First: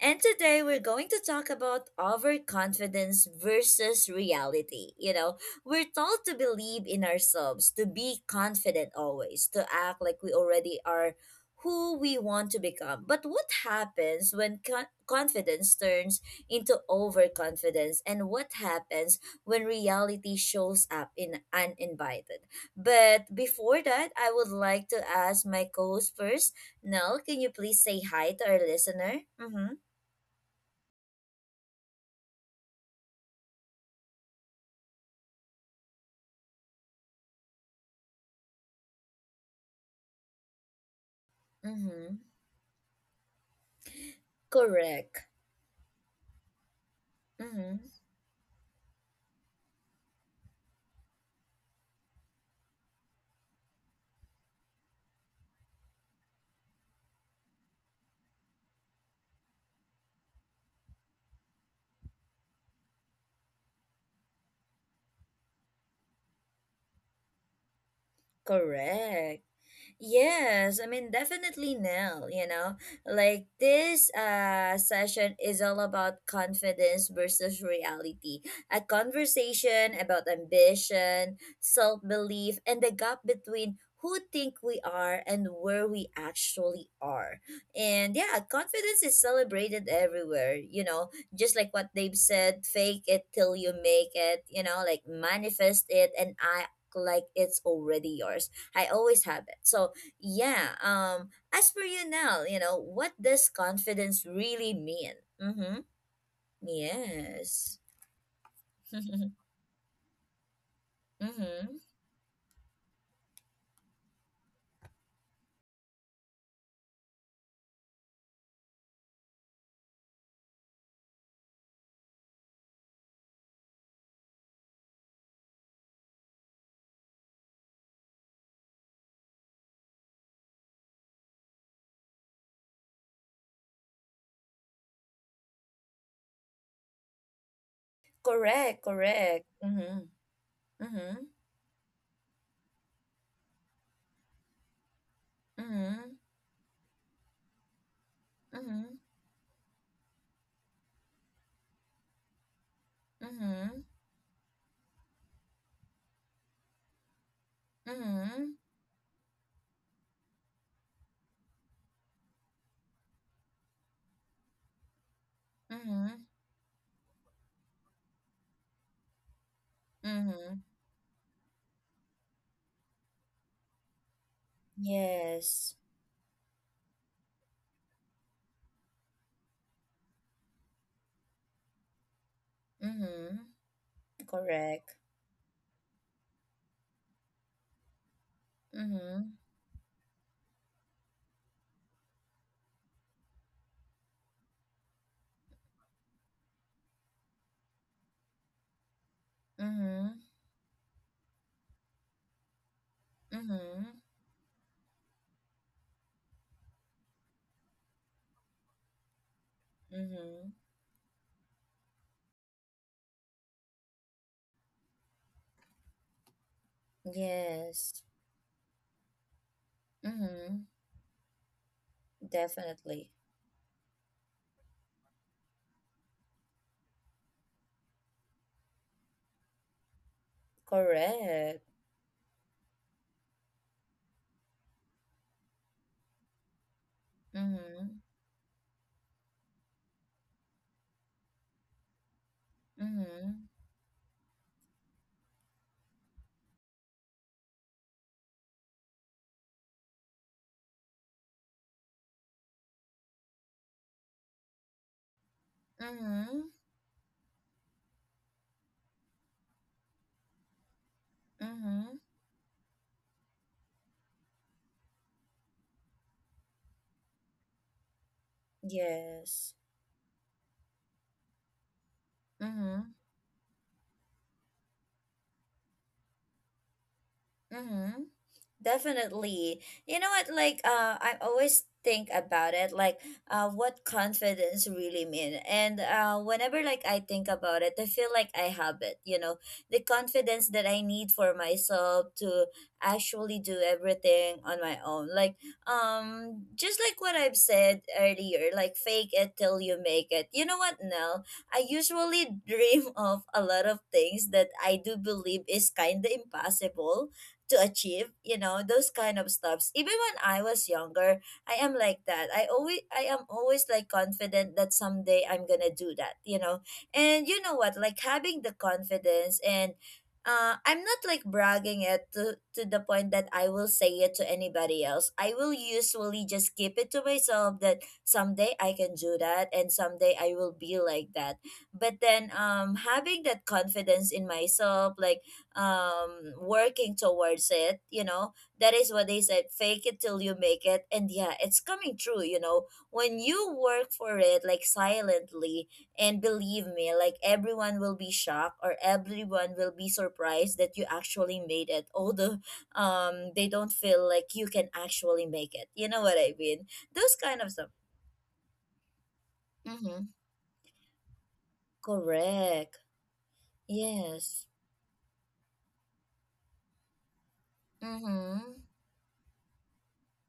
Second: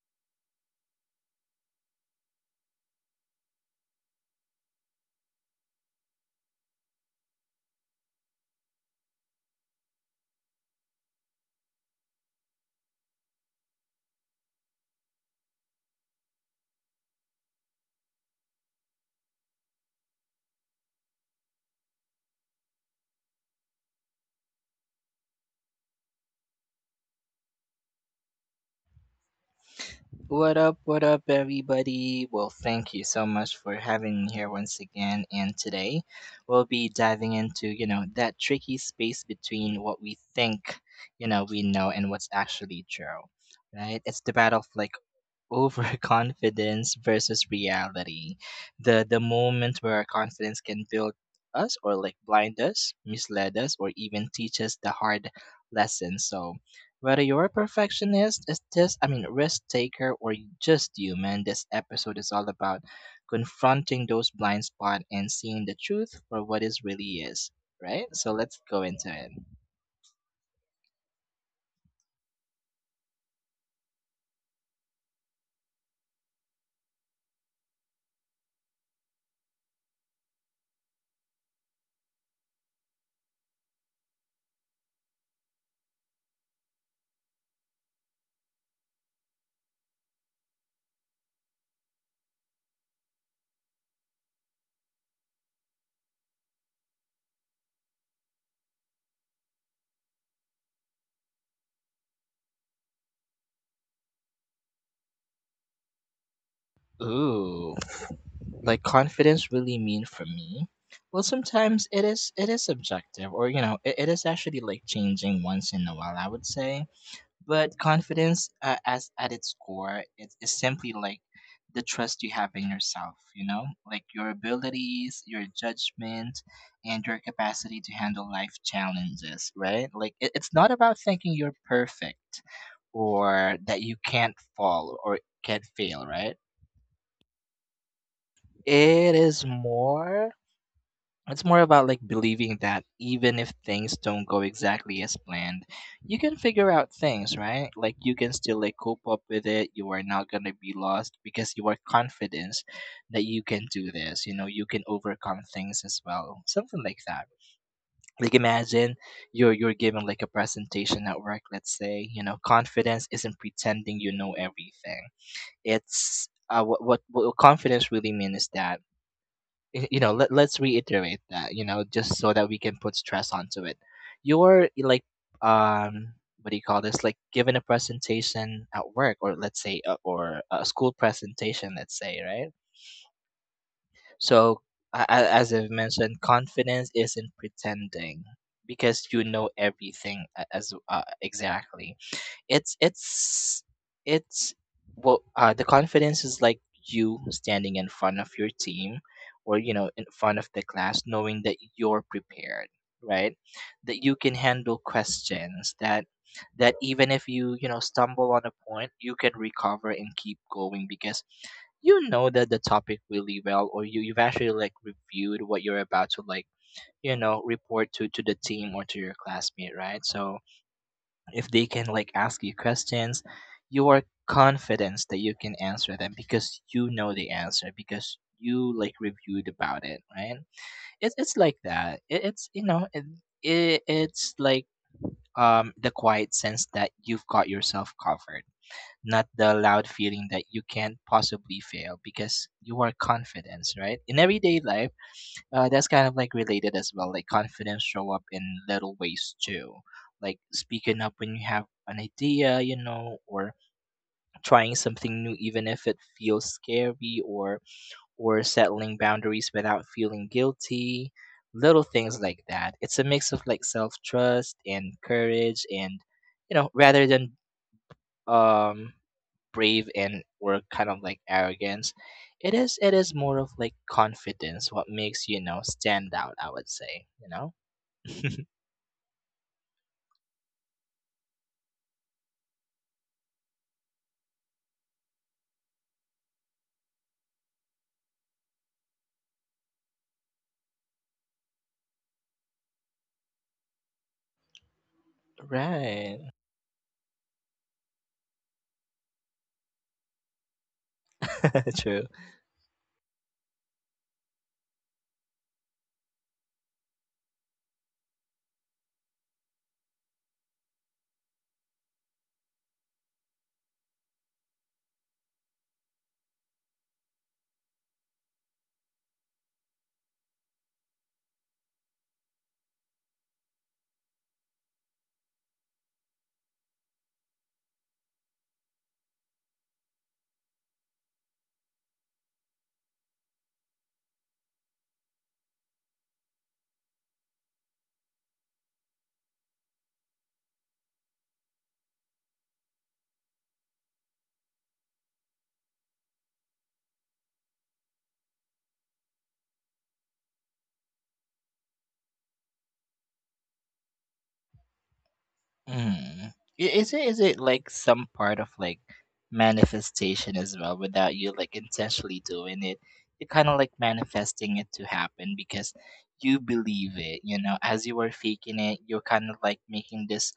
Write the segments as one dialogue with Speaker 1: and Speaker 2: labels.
Speaker 1: And today we're going to talk about overconfidence versus reality. You know, we're told to believe in ourselves, to be confident always, to act like we already are who we want to become. But what happens when confidence turns into overconfidence, and what happens when reality shows up in uninvited? But before that, I would like to ask my co-host first. Nell, can you please say hi to our listener? Mm-hmm.
Speaker 2: What up, everybody? Well, thank you so much for having me here once again. And today we'll be diving into, that tricky space between what we think, we know and
Speaker 1: Mm-hmm.
Speaker 2: what's actually true, right? It's the battle of like
Speaker 1: Correct.
Speaker 2: overconfidence versus
Speaker 1: Mm-hmm.
Speaker 2: reality, the moment where our confidence can build us or like blind us, mislead us, or even teach us the hard lesson. So whether you're a perfectionist, is this risk taker, or you just human, this episode is all about confronting those blind spots and seeing the truth for what it really is, right? So let's go into it.
Speaker 1: Correct. Yes, I mean definitely Nell, you know. Like this session is all about confidence versus reality. A conversation about ambition, self-belief, and the gap between who think we are and where we actually are. And yeah, confidence is celebrated everywhere, you know, just like what they've said, fake it till you make it, you know, like manifest it and act like it's already yours. I always have it. So yeah. As for you now, you know, what does confidence really mean? Mm-hmm.
Speaker 2: Ooh,
Speaker 1: Yes.
Speaker 2: like
Speaker 1: Mm-hmm.
Speaker 2: confidence really mean for me. Well, sometimes it is subjective, or you know it is actually like changing once in a while, I would say. But confidence, as at its core, it is simply like the trust you have in yourself, you know, like your abilities, your judgment, and your capacity to handle life challenges, right? Like it's not about thinking you're perfect or that you can't fall or can't fail, right?
Speaker 1: Correct.
Speaker 2: It is
Speaker 1: Correct. Mm-hmm.
Speaker 2: more—
Speaker 1: Mm-hmm.
Speaker 2: it's more about like believing that even if things don't go exactly as planned,
Speaker 1: Mm-hmm.
Speaker 2: you can figure out things, right? Like you can still like
Speaker 1: Mm-hmm.
Speaker 2: cope up with it. You are not going to be lost because you are confident that you can do this. You know, you can overcome things as well. Something like that.
Speaker 1: Mm-hmm.
Speaker 2: Like
Speaker 1: Mm-hmm.
Speaker 2: imagine you're given like a presentation at work, let's say. You know, confidence isn't pretending you know everything.
Speaker 1: Mm-hmm.
Speaker 2: It's what confidence really means is that you know, let's
Speaker 1: Mm-hmm.
Speaker 2: reiterate that, you know, just so that we can put stress onto it. You're like,
Speaker 1: Yes.
Speaker 2: um, what do you call this, like given a presentation at work, or let's say, or a school presentation, let's say, right?
Speaker 1: Mm-hmm.
Speaker 2: So
Speaker 1: Correct.
Speaker 2: as I've mentioned, confidence isn't pretending because you
Speaker 1: Mm-hmm.
Speaker 2: know everything, as, exactly. It's it's it's well, the confidence is like you standing in front of your team or, you know, in
Speaker 1: Mm-hmm.
Speaker 2: front of the class, knowing that you're prepared, right?
Speaker 1: Mm-hmm.
Speaker 2: That you can handle questions, that even if you, you know, stumble on a point, you can recover and keep
Speaker 1: Mm-hmm.
Speaker 2: going, because you know that the topic really well, or you've actually like reviewed what you're about to like, you know, report
Speaker 1: Yes.
Speaker 2: to the team or to your classmate, right? So
Speaker 1: Mm-hmm.
Speaker 2: if they can like ask you
Speaker 1: Definitely.
Speaker 2: questions, you are confident that you can answer them because you know the answer, because you like reviewed about it, right? It's like
Speaker 1: Correct.
Speaker 2: that. It's you know it's like, um, the quiet sense that you've got yourself
Speaker 1: Mm-hmm.
Speaker 2: covered, not the loud feeling that you can't possibly fail because you are
Speaker 1: Mm-hmm.
Speaker 2: confident, right? In everyday life, that's kind of like related as well. Like confidence show up in little ways too, like speaking up when you have an idea, you know, or trying something new even if it feels
Speaker 1: Mm-hmm.
Speaker 2: scary, or settling boundaries without feeling guilty. Little
Speaker 1: Mm-hmm.
Speaker 2: things like that. It's a mix of like self trust and courage, and you know, rather than, um,
Speaker 1: Yes.
Speaker 2: brave and or kind of like arrogance. It is
Speaker 1: Mm-hmm.
Speaker 2: it is more of like confidence, what makes you know stand out, I would say, you know.
Speaker 1: Mm-hmm. Definitely. You know what? Like, I always think about it, like, what confidence really mean. And whenever like I think about it, I feel like I have it. You know, the confidence that I need for myself to actually do everything on my own. Like,
Speaker 2: right?
Speaker 1: just like what I've said earlier, like fake it till you make it. You know what? Now I
Speaker 2: True.
Speaker 1: usually dream of a lot of things that I do believe is kind of impossible to achieve, you know, those kind of stuffs. Even when I was younger, I am like that. I am always like confident that someday I'm gonna do that, you know. And you know what, like having the confidence and I'm not like bragging it to the point that I will say it to anybody else. I will usually just keep it to myself, that someday I can do that and someday I will be like that. But then having that confidence in myself, like working towards it, you know, that is what they said, fake it till you make it. And yeah, it's coming true, you know, when you work for it like silently. And believe me, like everyone will be shocked or everyone will be surprised that you actually made it, although they don't feel like you can actually make it, you know what
Speaker 2: Mm. I-
Speaker 1: I mean?
Speaker 2: Is it is
Speaker 1: Those
Speaker 2: it
Speaker 1: kind of
Speaker 2: like
Speaker 1: stuff.
Speaker 2: some part of like
Speaker 1: Mm-hmm.
Speaker 2: manifestation as well without you like intentionally doing it?
Speaker 1: Correct.
Speaker 2: You're kind of like
Speaker 1: Yes.
Speaker 2: manifesting it to happen because you believe it, you know, as you are
Speaker 1: Mm-hmm.
Speaker 2: faking it, you're kind of like making this,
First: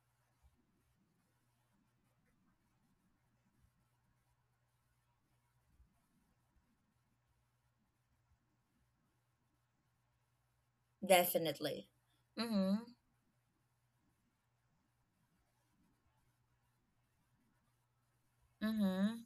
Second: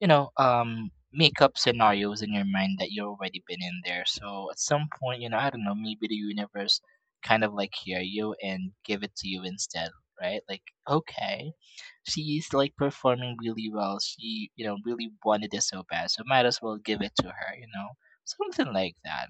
Speaker 2: you know, um, make up scenarios in your mind that you've already been in there. So at some point, you know, I don't know, maybe the universe kind of like hear you and give it to you instead, right? Like, okay,
Speaker 1: Definitely.
Speaker 2: she is like
Speaker 1: Mm-hmm.
Speaker 2: performing really well. She, you know, really wanted it so bad. So might as well give it to her, you know? Something like
Speaker 1: Mm-hmm.
Speaker 2: that.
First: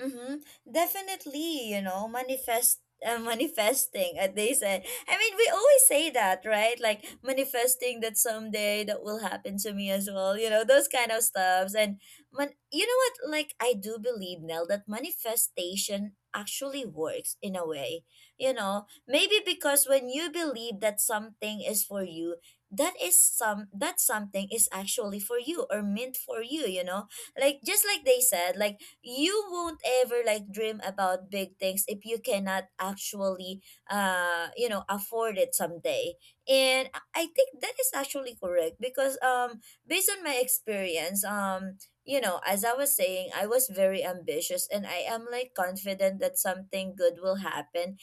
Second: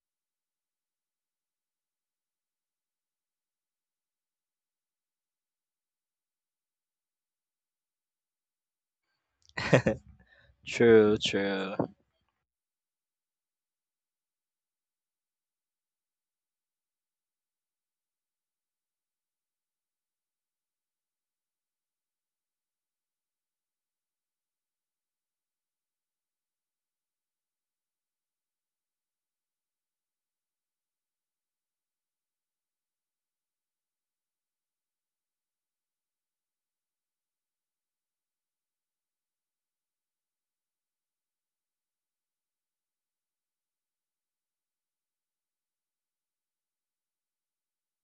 Speaker 1: Mm-hmm. Definitely, you know, manifest manifesting, as they said. I mean, we always say that, right? Like manifesting that someday that will happen to me as well. You know, those kind
Speaker 2: true,
Speaker 1: of stuffs.
Speaker 2: true,
Speaker 1: And man, you know what? Like I do believe, Nell, that manifestation actually works in a way. You know, maybe because when you believe that something is for you, that something is actually for you or meant for you. You know, like just like they said, like you won't ever like dream about big things if you cannot actually you know, afford it someday. And I think that is actually correct, because based on my experience, you know, as I was saying, I was very ambitious and I am like confident that something good will happen.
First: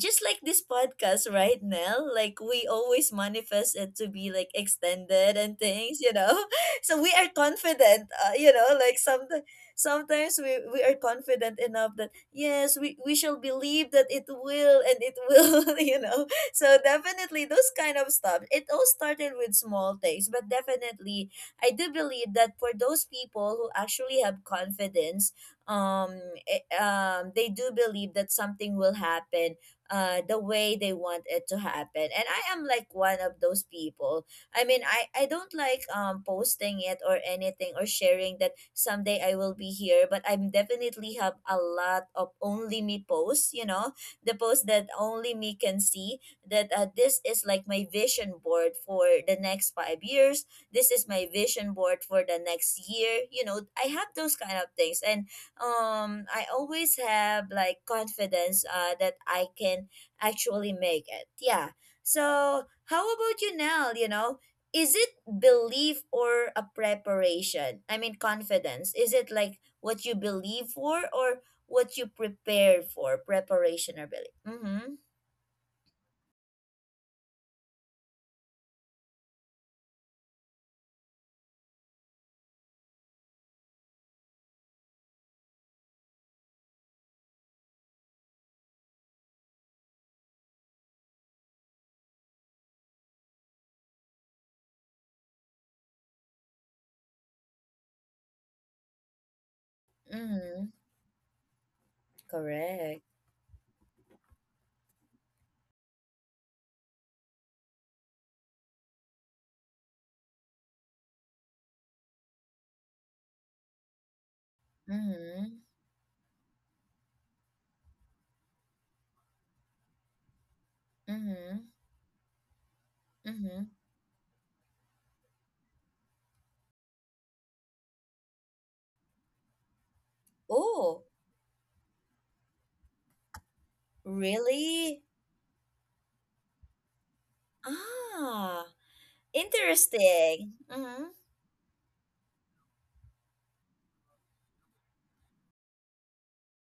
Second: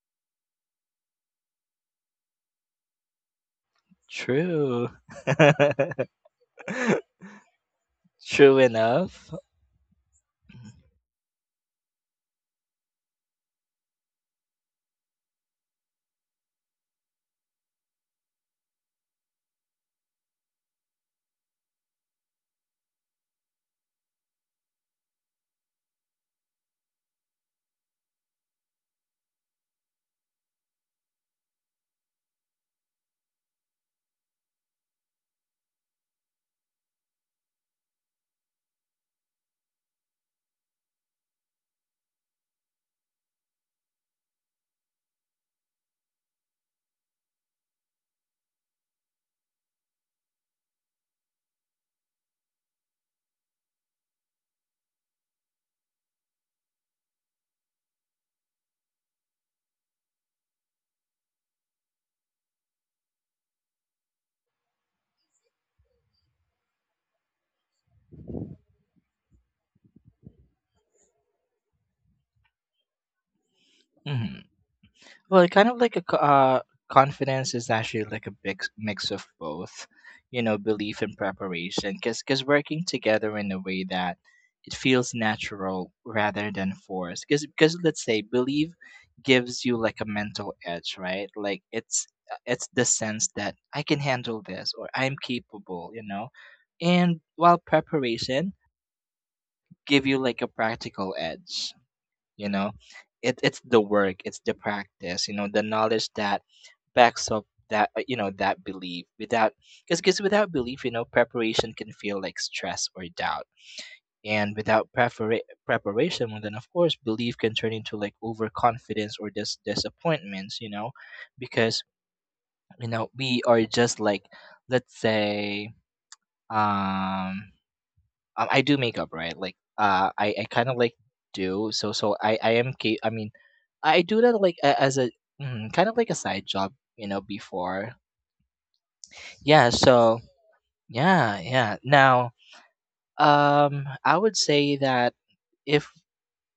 Speaker 1: Just like this podcast right now, like we always manifest it to be like
Speaker 2: true.
Speaker 1: extended and things, you know. So we are confident, you
Speaker 2: true
Speaker 1: know, like
Speaker 2: enough.
Speaker 1: sometimes we are confident enough that yes, we shall believe that it will, and it will. You know, so definitely those kind of stuff, it all started with small things. But definitely I do believe that for those people who actually have confidence, um, they do believe that something will happen the way they want it to happen. And I am like one of those people. I mean, I don't like posting it or anything, or sharing that someday I will be here, but I'm definitely have a lot of only me posts, you know, the posts that only me can see, that this is like my vision board for the next 5 years. This is my vision board for the next year. You know, I have those kind of things. And I always have like confidence that I can actually make it. Yeah. So, how about you now, you know? Is it belief or a preparation? I mean, confidence. Is it like what you believe for or what you prepare for? Preparation or belief?
Speaker 2: Mhm.
Speaker 1: Mm-hmm.
Speaker 2: Well, kind of like a confidence is actually like a big mix of both, you know, belief and preparation. Because working together in a way that it feels natural rather than forced. Because let's say belief gives you like a mental edge, right? Like it's the sense that I can handle this or I'm capable, you know. And while preparation give you like a
Speaker 1: Mm-hmm.
Speaker 2: practical edge, you know,
Speaker 1: Correct.
Speaker 2: it's the work, it's the practice, you know, the knowledge that backs up that, you know, that belief without— because without belief, you know, preparation can feel like stress or doubt, and without
Speaker 1: Mm-hmm.
Speaker 2: preparation, well then of course belief can turn into like overconfidence or disappointments, you know.
Speaker 1: Mm-hmm.
Speaker 2: Because, you know, we
Speaker 1: Mm-hmm.
Speaker 2: are just like, let's say, um, I do makeup, right? Like, I kind of
Speaker 1: Oh,
Speaker 2: like do so. So I am. I mean, I do that like
Speaker 1: really?
Speaker 2: as a, mm, kind of like a side job, you know. Before,
Speaker 1: Ah,
Speaker 2: yeah. So
Speaker 1: interesting. Mm-hmm.
Speaker 2: yeah, yeah. Now, I would say that if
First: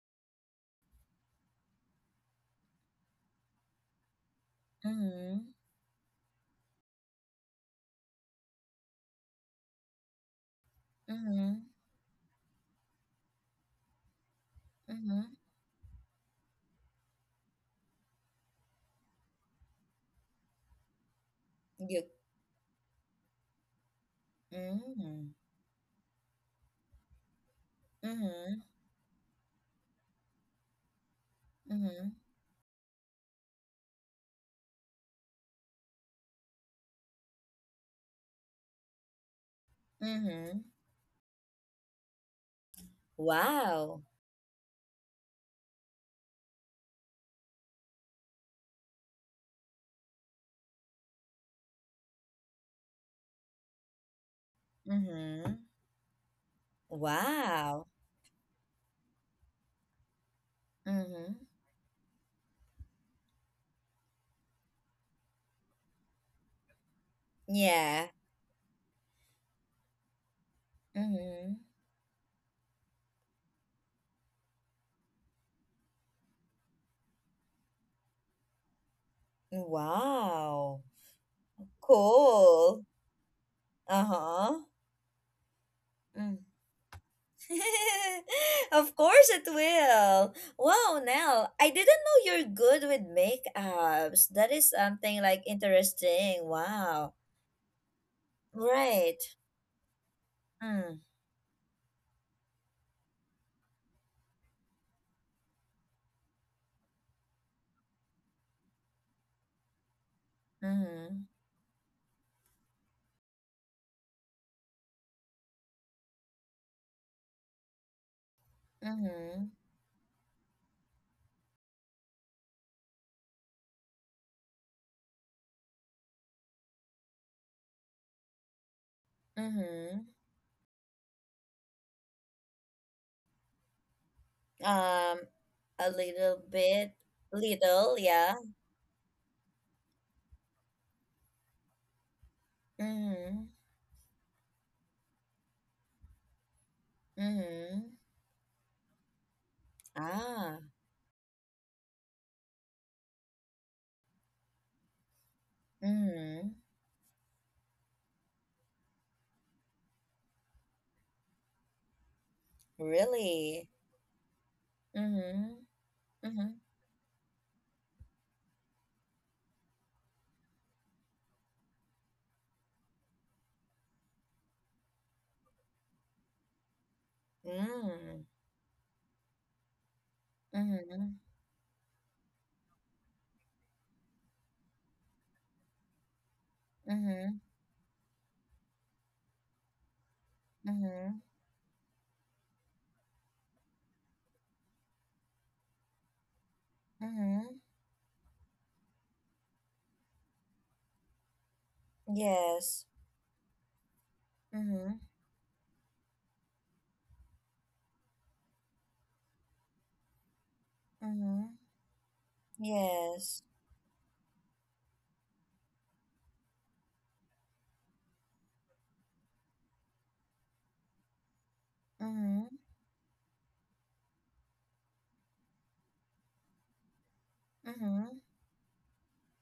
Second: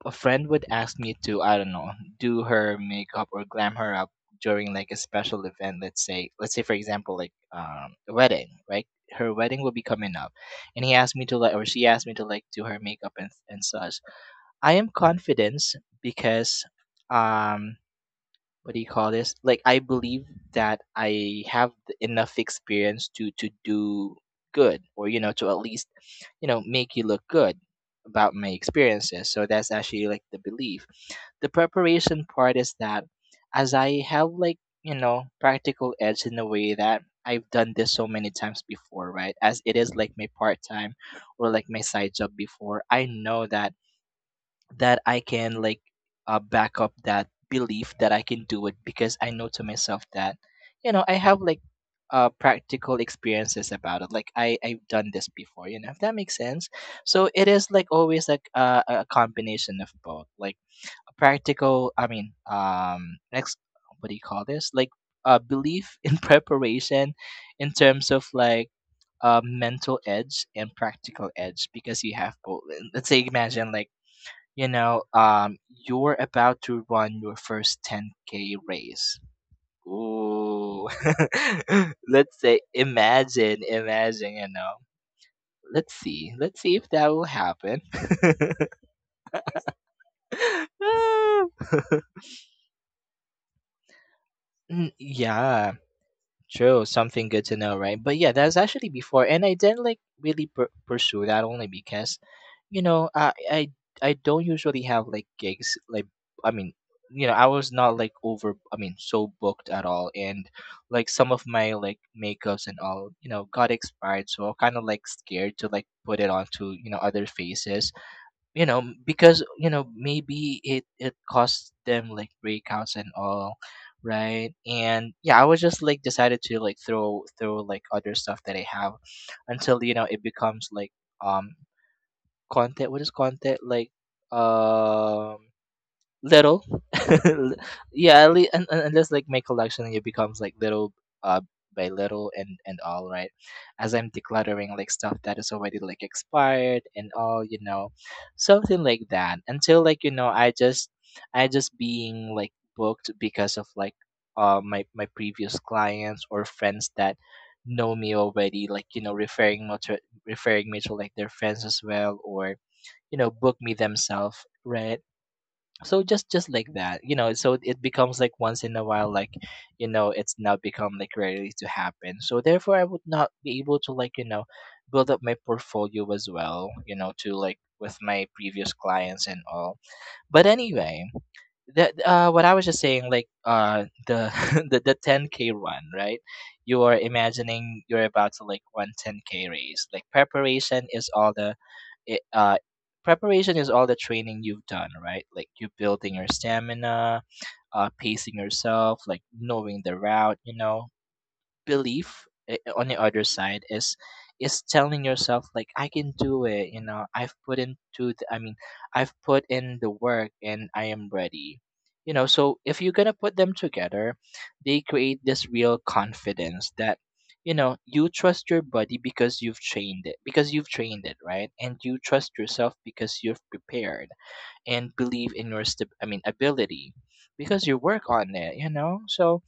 Speaker 2: a friend would ask me to, I don't know, do her makeup or glam her up during like a special
Speaker 1: Mm-hmm.
Speaker 2: event, let's say for example, like, a wedding, right? Her wedding will be coming up, and he asked me to like, or
Speaker 1: Mm-hmm.
Speaker 2: she asked me to like do her makeup and such. I am
Speaker 1: Mm-hmm.
Speaker 2: confident because, um, what do you call this? Like I believe that I have
Speaker 1: You.
Speaker 2: enough experience to do good, or you
Speaker 1: Mm-hmm.
Speaker 2: know, to at least, you know, make you look good about my
Speaker 1: Mm-hmm.
Speaker 2: experiences. So that's actually like the belief. The
Speaker 1: Mm-hmm.
Speaker 2: preparation part is that as I have like, you know, practical edge in a way that I've done this so many times before, right? As it is like my
Speaker 1: Mm-hmm.
Speaker 2: part time or like my side job before, I know that
Speaker 1: Wow.
Speaker 2: I can like, back up that belief that I can do it because I know to myself that, you know, I have like, practical experiences about it. Like I've done this
Speaker 1: Mm-hmm.
Speaker 2: before, you know, if that makes sense. So it is
Speaker 1: Wow.
Speaker 2: like always like, a combination of both. Like a
Speaker 1: Mm-hmm.
Speaker 2: practical, I mean, um, what do you call this? Like, belief in preparation in
Speaker 1: Yeah.
Speaker 2: terms of like, mental edge and practical
Speaker 1: Mm-hmm.
Speaker 2: edge because you have both. Let's say imagine like, you know, you're about to run your first 10K race.
Speaker 1: Wow.
Speaker 2: Ooh. let's say,
Speaker 1: Cool.
Speaker 2: imagine, imagine, you
Speaker 1: Uh-huh.
Speaker 2: know. Let's see.
Speaker 1: Mm.
Speaker 2: Let's see if that will happen.
Speaker 1: Of course it will. Wow,
Speaker 2: Ah.
Speaker 1: Nell, I didn't know you're good with makeups. That is
Speaker 2: Mm,
Speaker 1: something like
Speaker 2: yeah,
Speaker 1: interesting.
Speaker 2: true.
Speaker 1: Wow.
Speaker 2: Something good to know, right? But yeah, that's actually
Speaker 1: Right.
Speaker 2: before. And I didn't like really
Speaker 1: Mm.
Speaker 2: pursue that only because, you know, I don't usually have like gigs like, I mean, you know, I was not like over, I mean, so booked at all, and like
Speaker 1: Mm-hmm.
Speaker 2: some of my like makeups and all, you know, got expired, so I'm kind of like scared to like put it onto, you know, other faces. You know,
Speaker 1: Mm-hmm.
Speaker 2: because, you know, maybe it costs them like breakouts and all. Right. And yeah, I was just like decided to like throw like other stuff that I have until, you
Speaker 1: Mm-hmm.
Speaker 2: know, it becomes like, um, content, what is content, like,
Speaker 1: Um,
Speaker 2: um,
Speaker 1: a little
Speaker 2: little.
Speaker 1: bit. Little,
Speaker 2: yeah,
Speaker 1: yeah.
Speaker 2: at least, unless like my collection it becomes like little, uh, by little and all, right,
Speaker 1: Mm-hmm.
Speaker 2: as I'm decluttering like stuff that is already like expired and all, you
Speaker 1: Mm-hmm.
Speaker 2: know, something like that, until like, you know, i
Speaker 1: Ah.
Speaker 2: just i just being like booked because of like, my previous clients or
Speaker 1: Mm-hmm.
Speaker 2: friends that know me already like, you know, referring me to like their friends as well, or you know, book
Speaker 1: Really?
Speaker 2: me themselves, right?
Speaker 1: Mm-hmm.
Speaker 2: So just
Speaker 1: Mm-hmm.
Speaker 2: just like that, you know, so it becomes like once in a while, like, you know, it's now become like rarely to happen, so therefore I would not be able to like, you know, build up my portfolio as well, you know, to like with
Speaker 1: Mm.
Speaker 2: my previous clients and all. But anyway,
Speaker 1: Mm-hmm.
Speaker 2: that, what I was just saying, like, the the 10K run, right? You are
Speaker 1: Mm-hmm.
Speaker 2: imagining you're about to like run 10K race. Like preparation is
Speaker 1: Mm-hmm.
Speaker 2: all the it, uh preparation is all the training you've done, right? Like you building your stamina,
Speaker 1: Mm-hmm.
Speaker 2: uh, pacing yourself, like knowing the route, you know. Belief, on
Speaker 1: Yes.
Speaker 2: the other side, is— is telling
Speaker 1: Mm-hmm.
Speaker 2: yourself like I can do it, you know, I've put in the work and I am
Speaker 1: Mm-hmm.
Speaker 2: ready, you know. So if you're gonna put
Speaker 1: Yes.
Speaker 2: them together, they create this real confidence that, you know, you trust your body because you've trained it right, and you trust
Speaker 1: Mm-hmm.
Speaker 2: yourself because you've prepared and believe in your ability because you work
Speaker 1: Mm-hmm.
Speaker 2: on it, you know. So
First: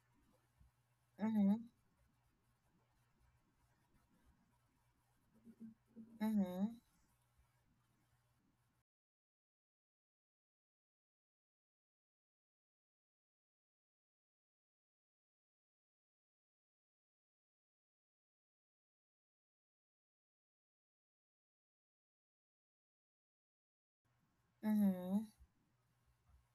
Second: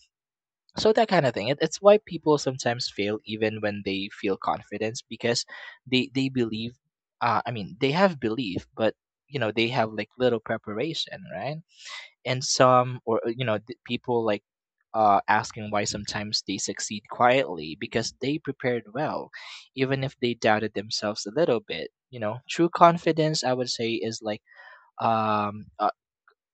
Speaker 2: that kind of thing, it,
Speaker 1: Mm-hmm.
Speaker 2: it's why people sometimes fail even when they feel confidence because they
Speaker 1: Mm-hmm.
Speaker 2: believe they have belief, but you know they have like little preparation, right? And some, or you know, people like asking why sometimes they succeed quietly because they prepared well, even if they doubted themselves a little bit. You know, true confidence I would say is like
Speaker 1: Mm-hmm.
Speaker 2: um uh,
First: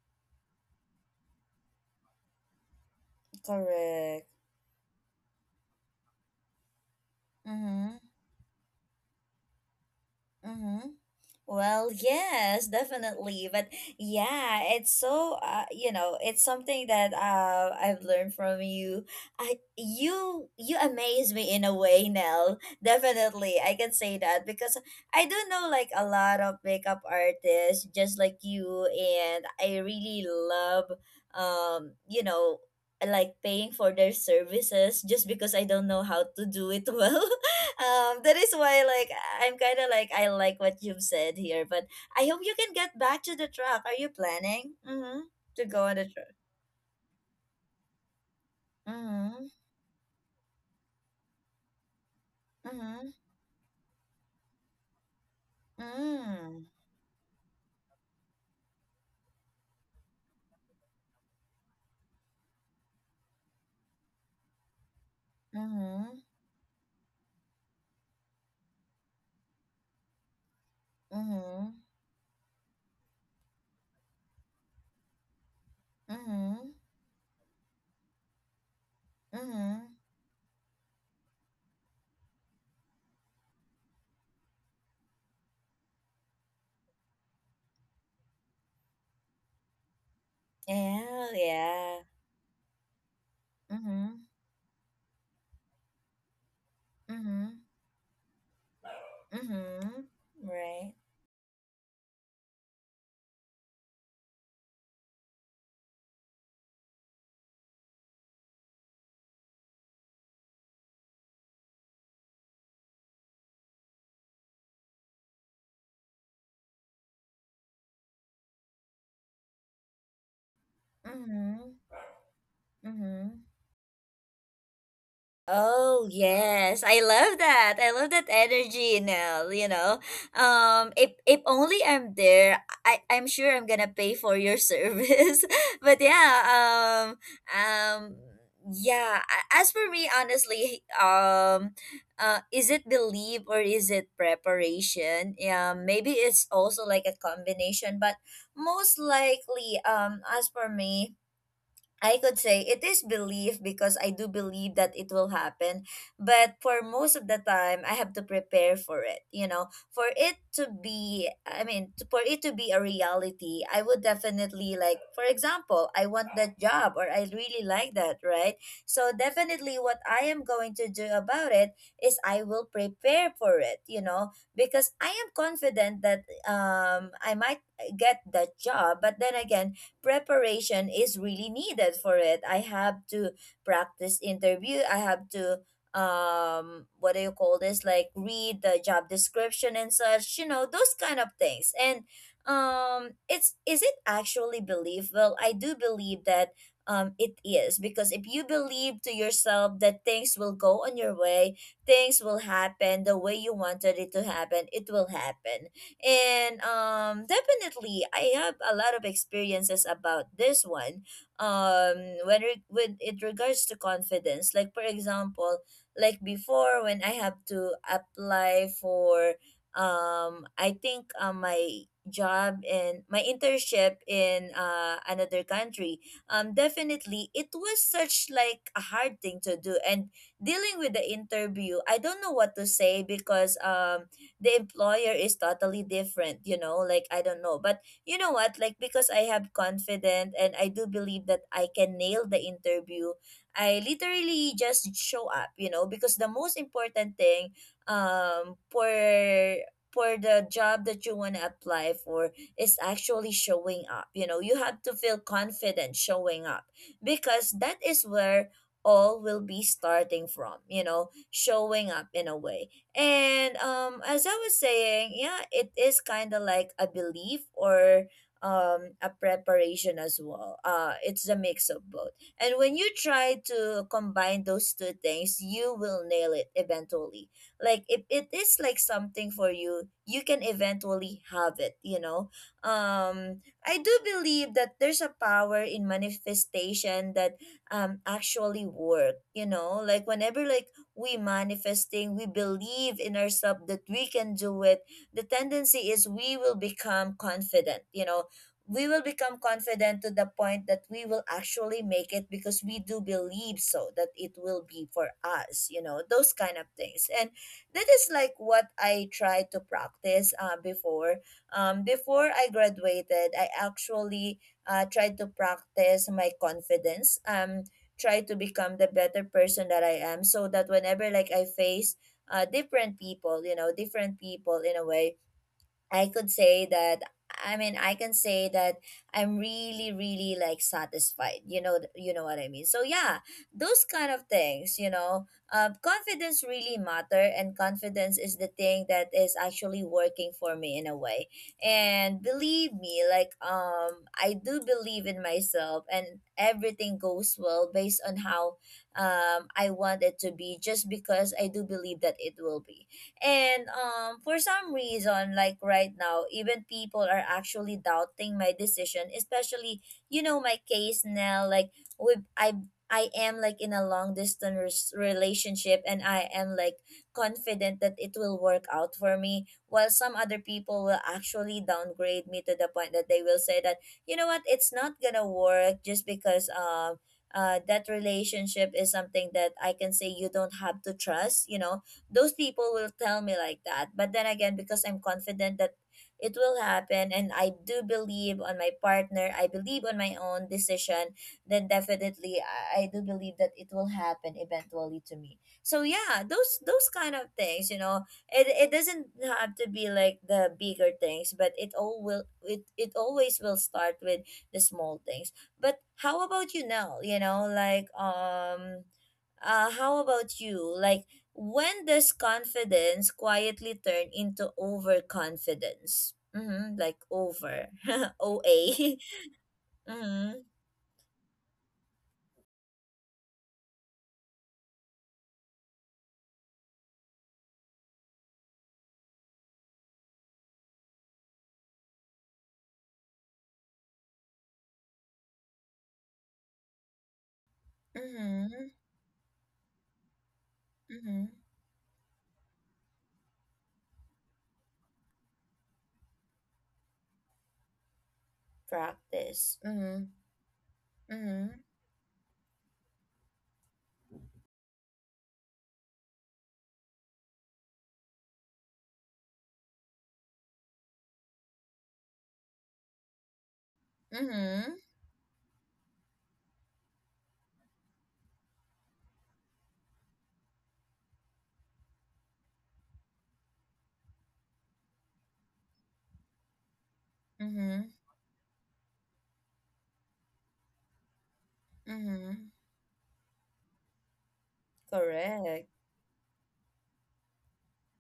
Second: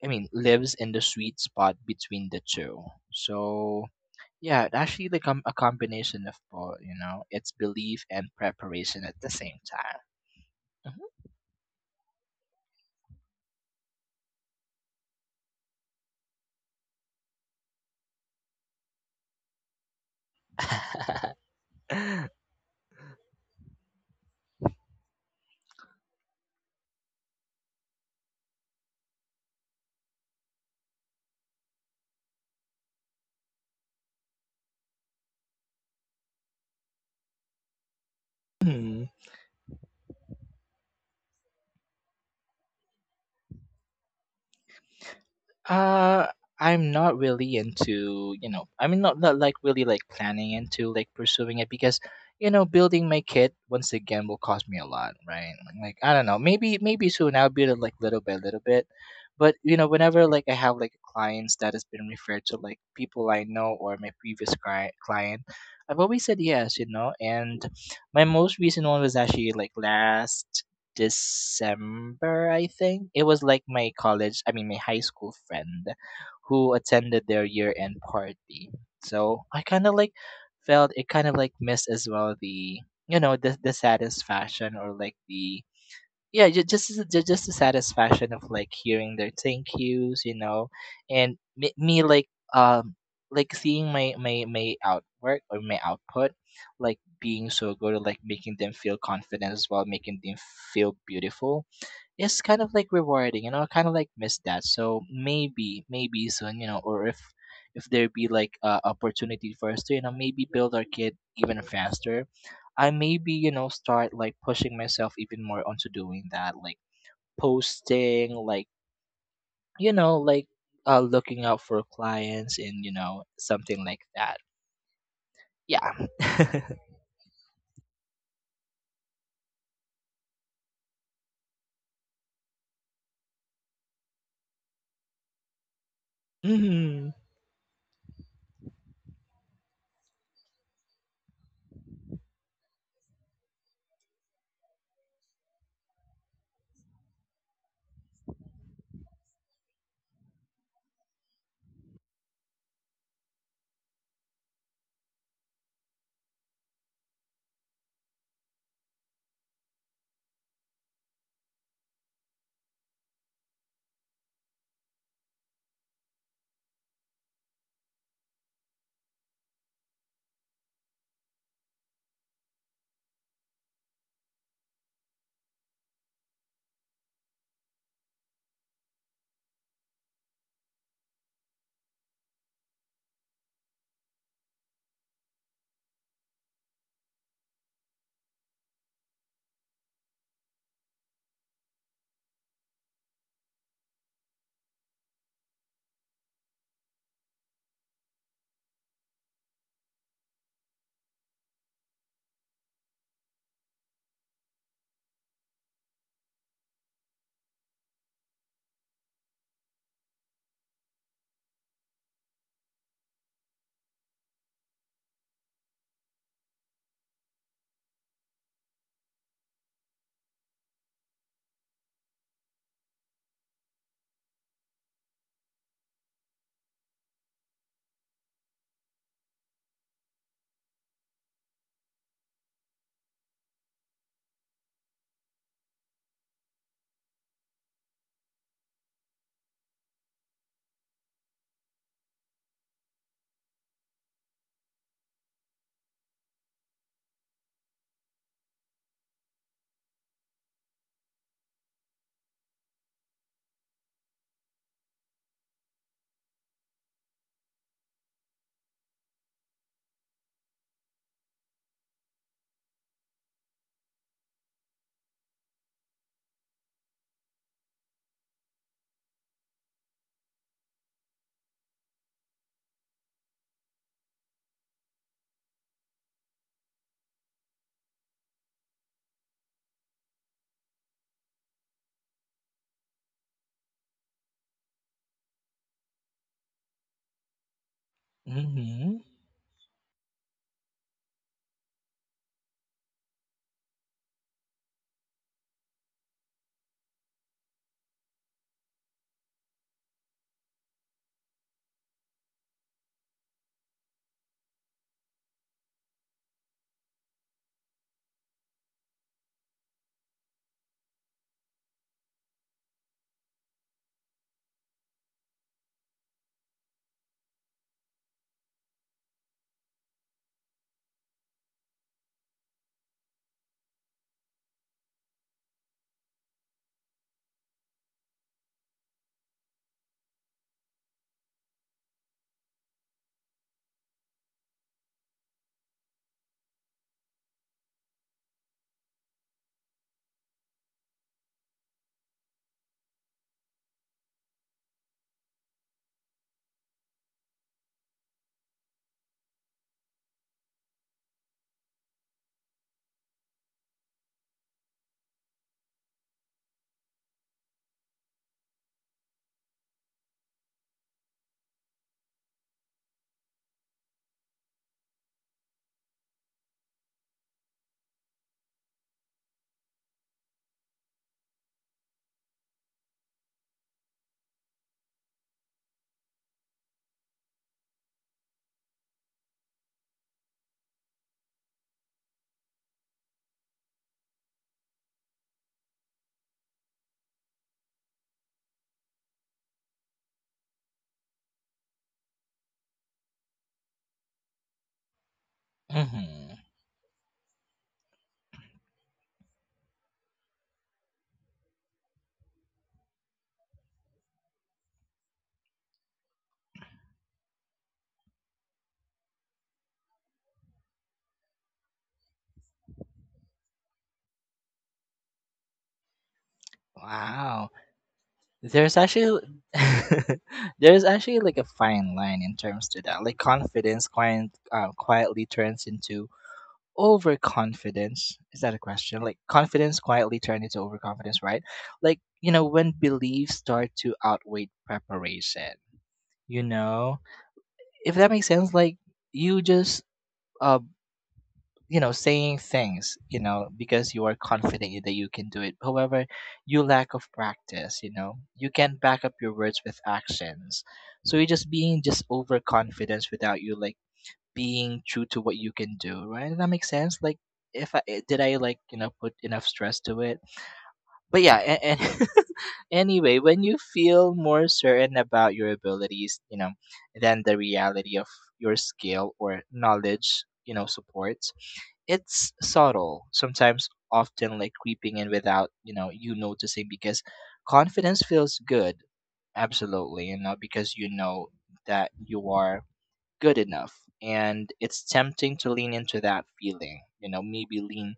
Speaker 2: lives in the sweet spot between the two. So
Speaker 1: Correct.
Speaker 2: yeah, it actually like a combination of both, you know. It's
Speaker 1: Mm-hmm.
Speaker 2: belief and preparation at the same time.
Speaker 1: Mm-hmm.
Speaker 2: Mhm.
Speaker 1: Well, yes, definitely. But yeah, it's so you know, it's something that I've learned from you. I You, you amaze me in a way, Nell. Definitely. I can say that because I do know like a lot of makeup artists just like you, and I really love you know, like paying for their services, just because I don't know how to do it well. That is why, like,
Speaker 2: Hmm.
Speaker 1: I like what you've said here, but I hope you can get back to the truck. Are you planning, mm-hmm, to go on the
Speaker 2: Uh,
Speaker 1: truck?
Speaker 2: I'm not really into, you know, I mean, not
Speaker 1: Mm-hmm.
Speaker 2: like really like planning into like pursuing it because, you know,
Speaker 1: Mm-hmm.
Speaker 2: building my kit once again will cost me a lot, right? Like, I don't know,
Speaker 1: Mm-hmm.
Speaker 2: maybe soon I'll build it like little by little bit. But, you know, whenever like I have like clients that has been referred to like people I know or my previous client, I've
Speaker 1: Mm-hmm.
Speaker 2: always said yes, you know, and my most recent one was actually like last
Speaker 1: Mm-hmm.
Speaker 2: December, I think. It was like my college, I mean, my high school friend
Speaker 1: Mm-hmm.
Speaker 2: who attended their year end party. So I
Speaker 1: Mm-hmm.
Speaker 2: kind of like felt it kind of like missed as well the satisfaction or like the, yeah, ju- just the satisfaction of like hearing their thank yous, you know,
Speaker 1: Yeah,
Speaker 2: and me,
Speaker 1: yeah.
Speaker 2: me um like seeing my
Speaker 1: Mm-hmm.
Speaker 2: my outwork or my output, like being
Speaker 1: Mm-hmm.
Speaker 2: so good or like making them feel confident as well,
Speaker 1: Mm-hmm.
Speaker 2: making them
Speaker 1: Right.
Speaker 2: feel beautiful. It's kind of like rewarding, you know, I kind of like miss that. So maybe soon, you know, or if there be like a opportunity for us to, you know, maybe build our kid even faster, I maybe, you know, start like pushing myself even more onto doing that, like posting, like, you know, like looking out
Speaker 1: Mm-hmm.
Speaker 2: for clients and, you know,
Speaker 1: Mm-hmm.
Speaker 2: something like that. Yeah.
Speaker 1: Oh yes, I love that. I love that energy, Nell, you know. If only I'm there, I'm sure I'm going to pay for your service. But yeah,
Speaker 2: Mm-hmm.
Speaker 1: um yeah, as for me honestly, is it belief or is it preparation? Yeah, maybe it's also like a combination, but most likely as for me, I could say it is belief, because I do believe that it will happen. But for most of the time, I have to prepare for it. You know, for it to be, I mean, for it to be a reality, I would definitely like, for example, I want that job or I really like that, right? So definitely what I am going to do about it is I will prepare for it, you know, because I am confident that I might get that job. But then again, preparation is really needed for it. I have to practice interview. I have to what do you call this, like, read the job description and such, you know, those kind of things. And it's, is it actually believable? I do believe that it is, because if you believe to yourself that things will go on your way, things will happen the way you wanted it to happen, it will happen. And definitely, I have a lot of experiences about this one. When with it regards to confidence, like for example, like before when I have to apply for I think my job and my internship in another country, definitely it was such like a hard thing to do. And dealing with the interview, I don't know what to say because the employer is totally different, you know. Like, I don't know, but you know what, like because I have confidence and I do believe that I can nail the interview, I literally just show up, you know, because the most important thing um for for the job that you want to apply for is actually showing up. You know, you have to feel confident showing up, because that is where all will be starting from, you know, showing up in a way. And as I was saying, yeah, it is kind of like a belief or a preparation as well. It's a mix of both. And when you try to combine those two things, you will nail it eventually. Like if it is like something for you, you can eventually have it. You know, I do believe that there's a power in manifestation that actually
Speaker 2: Mm-hmm.
Speaker 1: work. You know, like whenever like we manifesting, we believe in ourselves that we can do it, the tendency is we will become confident, you know. We will become confident to the point that we will actually make it because we do believe so that it will be for us, you know, those kind of things. And that is like what I tried to practice before. Before I graduated, I actually tried to practice my confidence. Try to become the better person that I am so that whenever like I face different people, you know, different people in a way, I could say that I mean I can say that I'm really like satisfied. You know what I mean. So yeah, those kind of things, you know. Confidence really matter and confidence is the thing that is actually working for me in a way. And believe me, like I do believe in myself and everything goes well based on how I want it to be just because I do believe that it will be. And For some reason, like right now, even people are actually doubting my decision, especially, you know, my case now, like we I am like in a long distance relationship and I am like confident that it will work out for me, while some other people will actually downgrade me to the point that they will say that, you know what, it's not gonna work just because that relationship is something that I can say you don't have to trust, you know. Those people will tell me like that, but then again, because I'm confident that it will happen and I do believe on my partner, I believe on my own decision, then definitely I do believe that it will happen eventually to me. So yeah,
Speaker 2: Mm-hmm.
Speaker 1: those kind of things, you know. It doesn't have to be like the bigger things, but it all will, it always will start with the small things. But how about you now? You know, like how about you, like when does confidence quietly turn into overconfidence? Mm-hmm, like
Speaker 2: Wow.
Speaker 1: over, OA.
Speaker 2: There's actually
Speaker 1: Mm-hmm,
Speaker 2: there's actually like a fine line in terms to that. Like confidence quietly turns into overconfidence. Is that a question? Like confidence quietly turns into overconfidence, right? Like, you know, when beliefs start to outweigh preparation. You know, if that makes sense.
Speaker 1: mm-hmm,
Speaker 2: Like you just uh
Speaker 1: mm-hmm.
Speaker 2: you know saying things, you know, because you are confident that you can do it, however you lack of practice, you know, you can't back up your
Speaker 1: Practice.
Speaker 2: words with
Speaker 1: Mm-hmm,
Speaker 2: actions, so you're
Speaker 1: mm-hmm,
Speaker 2: just being just overconfidence without you like being true to what you can do, right? Does that make sense? Like if I did I like, you know, put enough stress to it, but yeah, and anyway, when you feel more
Speaker 1: mm-hmm,
Speaker 2: certain about your abilities, you know, than the reality of your skill or knowledge, you know, supports. It's subtle sometimes, often like creeping in without, you know, you noticing because
Speaker 1: mm-hmm,
Speaker 2: confidence feels good, absolutely, you know, because you know that you
Speaker 1: mm-hmm.
Speaker 2: are good enough, and it's tempting to
Speaker 1: Correct.
Speaker 2: lean into that feeling, you know, maybe lean,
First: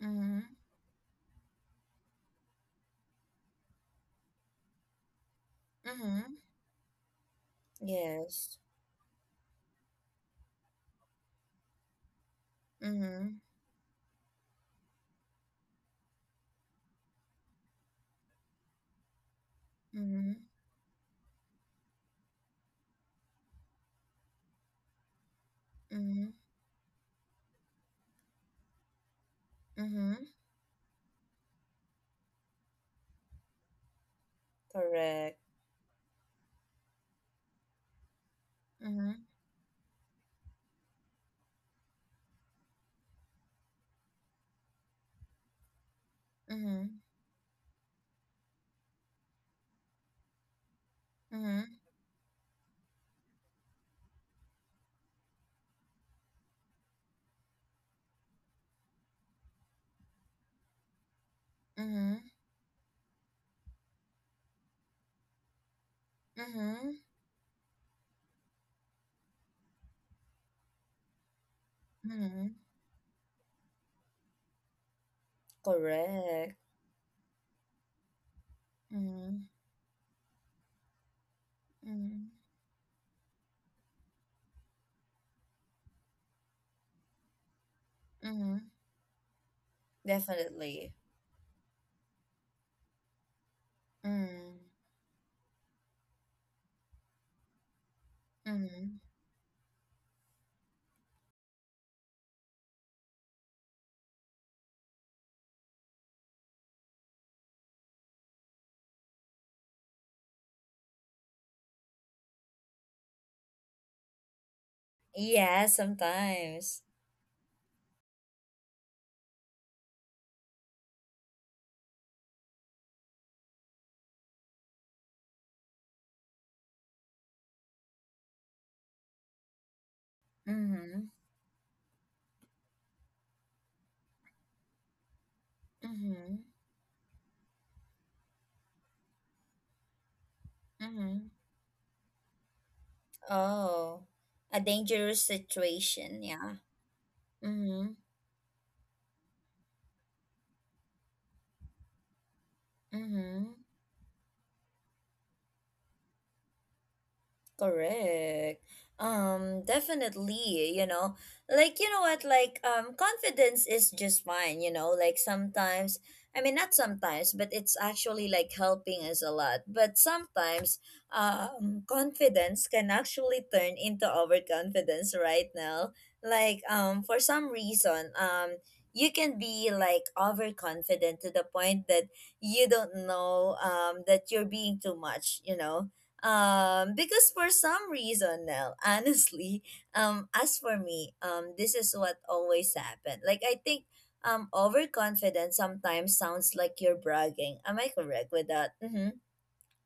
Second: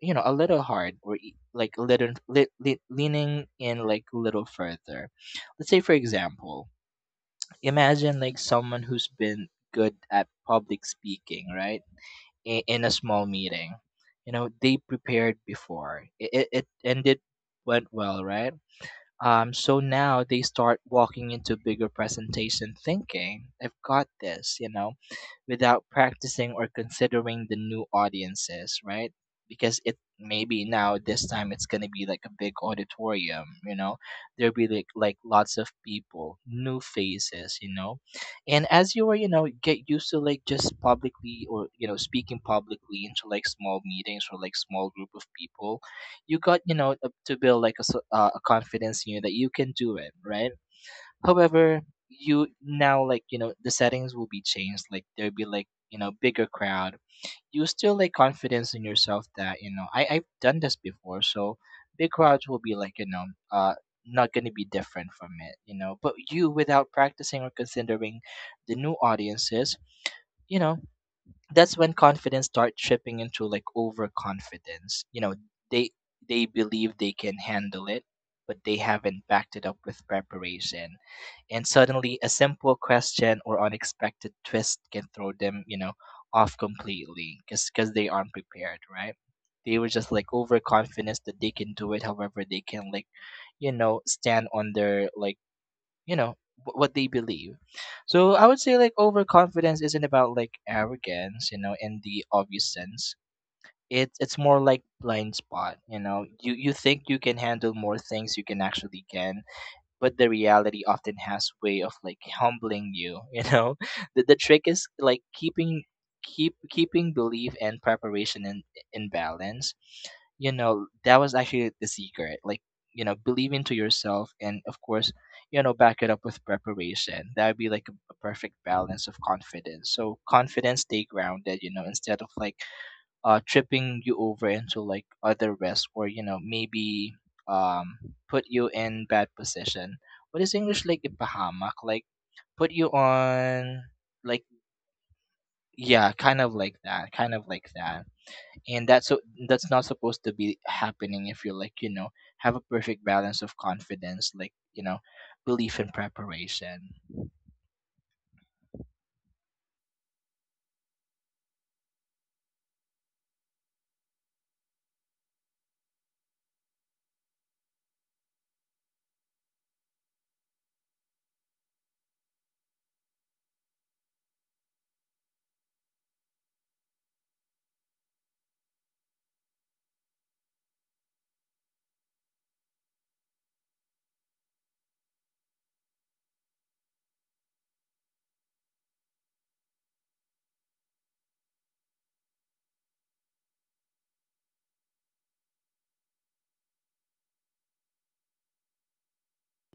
Speaker 2: you know, a
Speaker 1: Mm-hmm,
Speaker 2: little hard or like a little leaning in like a little further. Let's say, for
Speaker 1: mm-hmm.
Speaker 2: example, imagine like
Speaker 1: Yes.
Speaker 2: someone who's been good at public speaking, right, in a
Speaker 1: Mm-hmm,
Speaker 2: small meeting, you know, they prepared before it went well, right? Um, so
Speaker 1: mm-hmm,
Speaker 2: now they start walking into bigger presentation thinking, I've got this, you know, without
Speaker 1: mm-hmm,
Speaker 2: practicing or considering the new audiences, right? Because it
Speaker 1: mm-hmm.
Speaker 2: maybe now this time it's gonna be like a big auditorium, you know. There'll be like
Speaker 1: Correct.
Speaker 2: lots of people, new faces, you know. And as you
Speaker 1: Mm-hmm,
Speaker 2: were, you know, get used to like just publicly or, you know, speaking publicly into like small meetings or like small group of people, you got, you know,
Speaker 1: mm-hmm,
Speaker 2: to build like a confidence in you that you can do it, right?
Speaker 1: mm-hmm,
Speaker 2: However, you now like, you know, the settings will be changed, like there'll be, like, you know, bigger crowd. You still like confidence in yourself that you know I've done this before, so
Speaker 1: mm-hmm,
Speaker 2: big crowds will be like, you know, uh not going to be different from it, you know, but you without
Speaker 1: mm-hmm,
Speaker 2: practicing or considering the new audiences, you know, that's when confidence
Speaker 1: mm-hmm.
Speaker 2: starts tripping into like overconfidence. You know, they they
Speaker 1: Correct.
Speaker 2: believe they can handle it, but they haven't
Speaker 1: Mm-hmm,
Speaker 2: backed it up with preparation. And suddenly a
Speaker 1: mm-hmm.
Speaker 2: simple question or unexpected twist can throw them, you know, off completely because they aren't
Speaker 1: Mm-hmm.
Speaker 2: prepared, right? They were just like
Speaker 1: Definitely.
Speaker 2: overconfident that they can do it, however they can like, you know, stand on
Speaker 1: Mm.
Speaker 2: their like, you know, what they believe. So I would say like
Speaker 1: Mm.
Speaker 2: overconfidence isn't about like arrogance, you know, in the obvious sense. It's more like blind spot, you know, you think you can handle more things you can actually can, but the reality often has way of like humbling you, you know. The trick is like
Speaker 1: Yeah,
Speaker 2: keeping keep
Speaker 1: sometimes.
Speaker 2: keeping belief and preparation in balance, you know. That was actually the secret, like, you know, believe into yourself and of course, you know, back it up with preparation. That would be like a perfect balance of confidence, so confidence
Speaker 1: Mm-hmm.
Speaker 2: stay grounded, you know, instead of like tripping you over into like other risks or, you
Speaker 1: Mm-hmm.
Speaker 2: know, maybe um, put you in bad position. What is english like
Speaker 1: Mm-hmm.
Speaker 2: ipahamak, like put you on,
Speaker 1: Oh,
Speaker 2: like,
Speaker 1: a dangerous
Speaker 2: yeah,
Speaker 1: situation.
Speaker 2: kind
Speaker 1: Yeah.
Speaker 2: of like that, kind of like
Speaker 1: Mm-hmm.
Speaker 2: that. And that's not supposed to be happening if you like, you know, have a perfect balance
Speaker 1: Mm-hmm.
Speaker 2: of confidence, like, you know, belief and preparation.
Speaker 1: Correct. Definitely, you know. Like, you know what, like, confidence is just fine, you know. Like sometimes, I mean, not sometimes, but it's actually like helping us a lot. But sometimes, confidence can actually turn into overconfidence right now. Like, for some reason, you can be like overconfident to the point that you don't know, that you're being too much, you know. Because for some reason now, honestly, as for me, this is what always happened, like I think overconfidence sometimes sounds like you're bragging. Am I correct with that? Mhm.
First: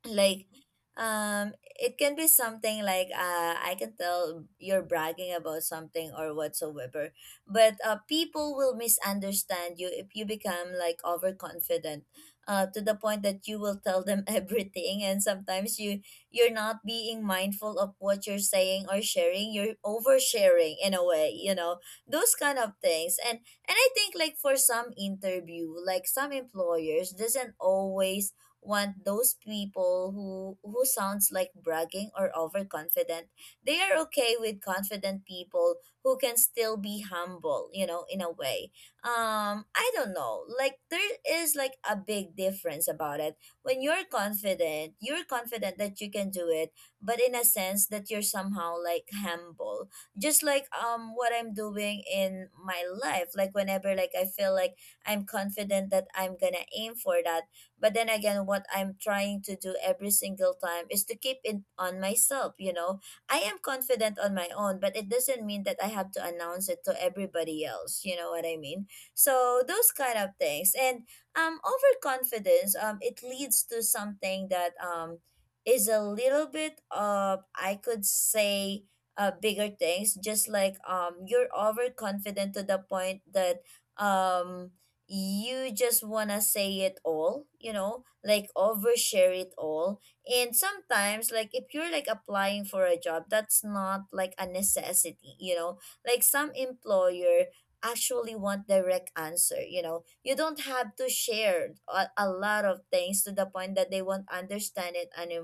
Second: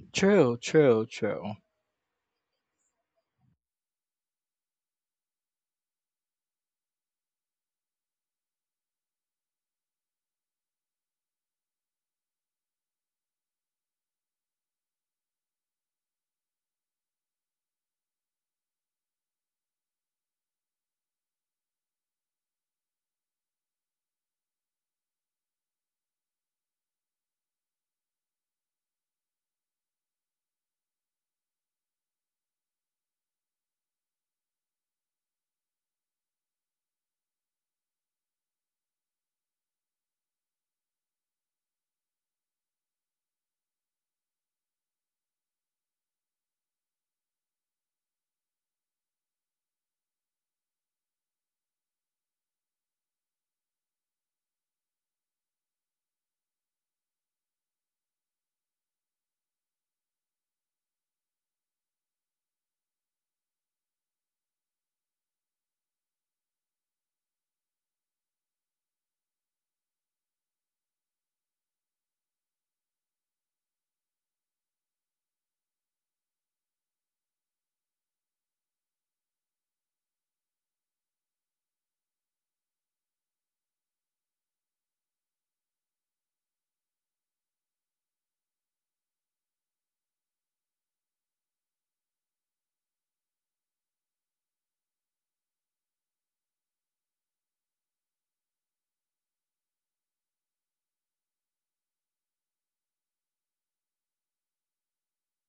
Speaker 1: Like,
Speaker 2: True, true,
Speaker 1: um
Speaker 2: true.
Speaker 1: it can be something like, I can tell you're bragging about something or whatsoever, but people will misunderstand you if you become like overconfident to the point that you will tell them everything, and sometimes you're not being mindful of what you're saying or sharing. You're oversharing in a way, you know, those kind of things. And I think like for some interview, like some employers doesn't always want those people who sounds like bragging or overconfident. They are okay with confident people who can still be humble, you know, in a way. I don't know, like there is like a big difference about it. When you're confident, you're confident that you can do it, but in a sense that you're somehow like humble. Just like what I'm doing in my life, like whenever like I feel like I'm confident that I'm gonna aim for that, but then again, what I'm trying to do every single time is to keep it on myself, you know. I am confident on my own, but it doesn't mean that I have to announce it to everybody else, you know what I mean? So those kind of things. And overconfidence, it leads to something that is a little bit of, I could say, bigger things. Just like you're overconfident to the point that um you just want to say it all, you know, like overshare it all. And sometimes, like, if you're like applying for a job, that's not like a necessity, you know, like some employer actually want direct answer. You know, you don't have to share a lot of things to the point that they won't understand it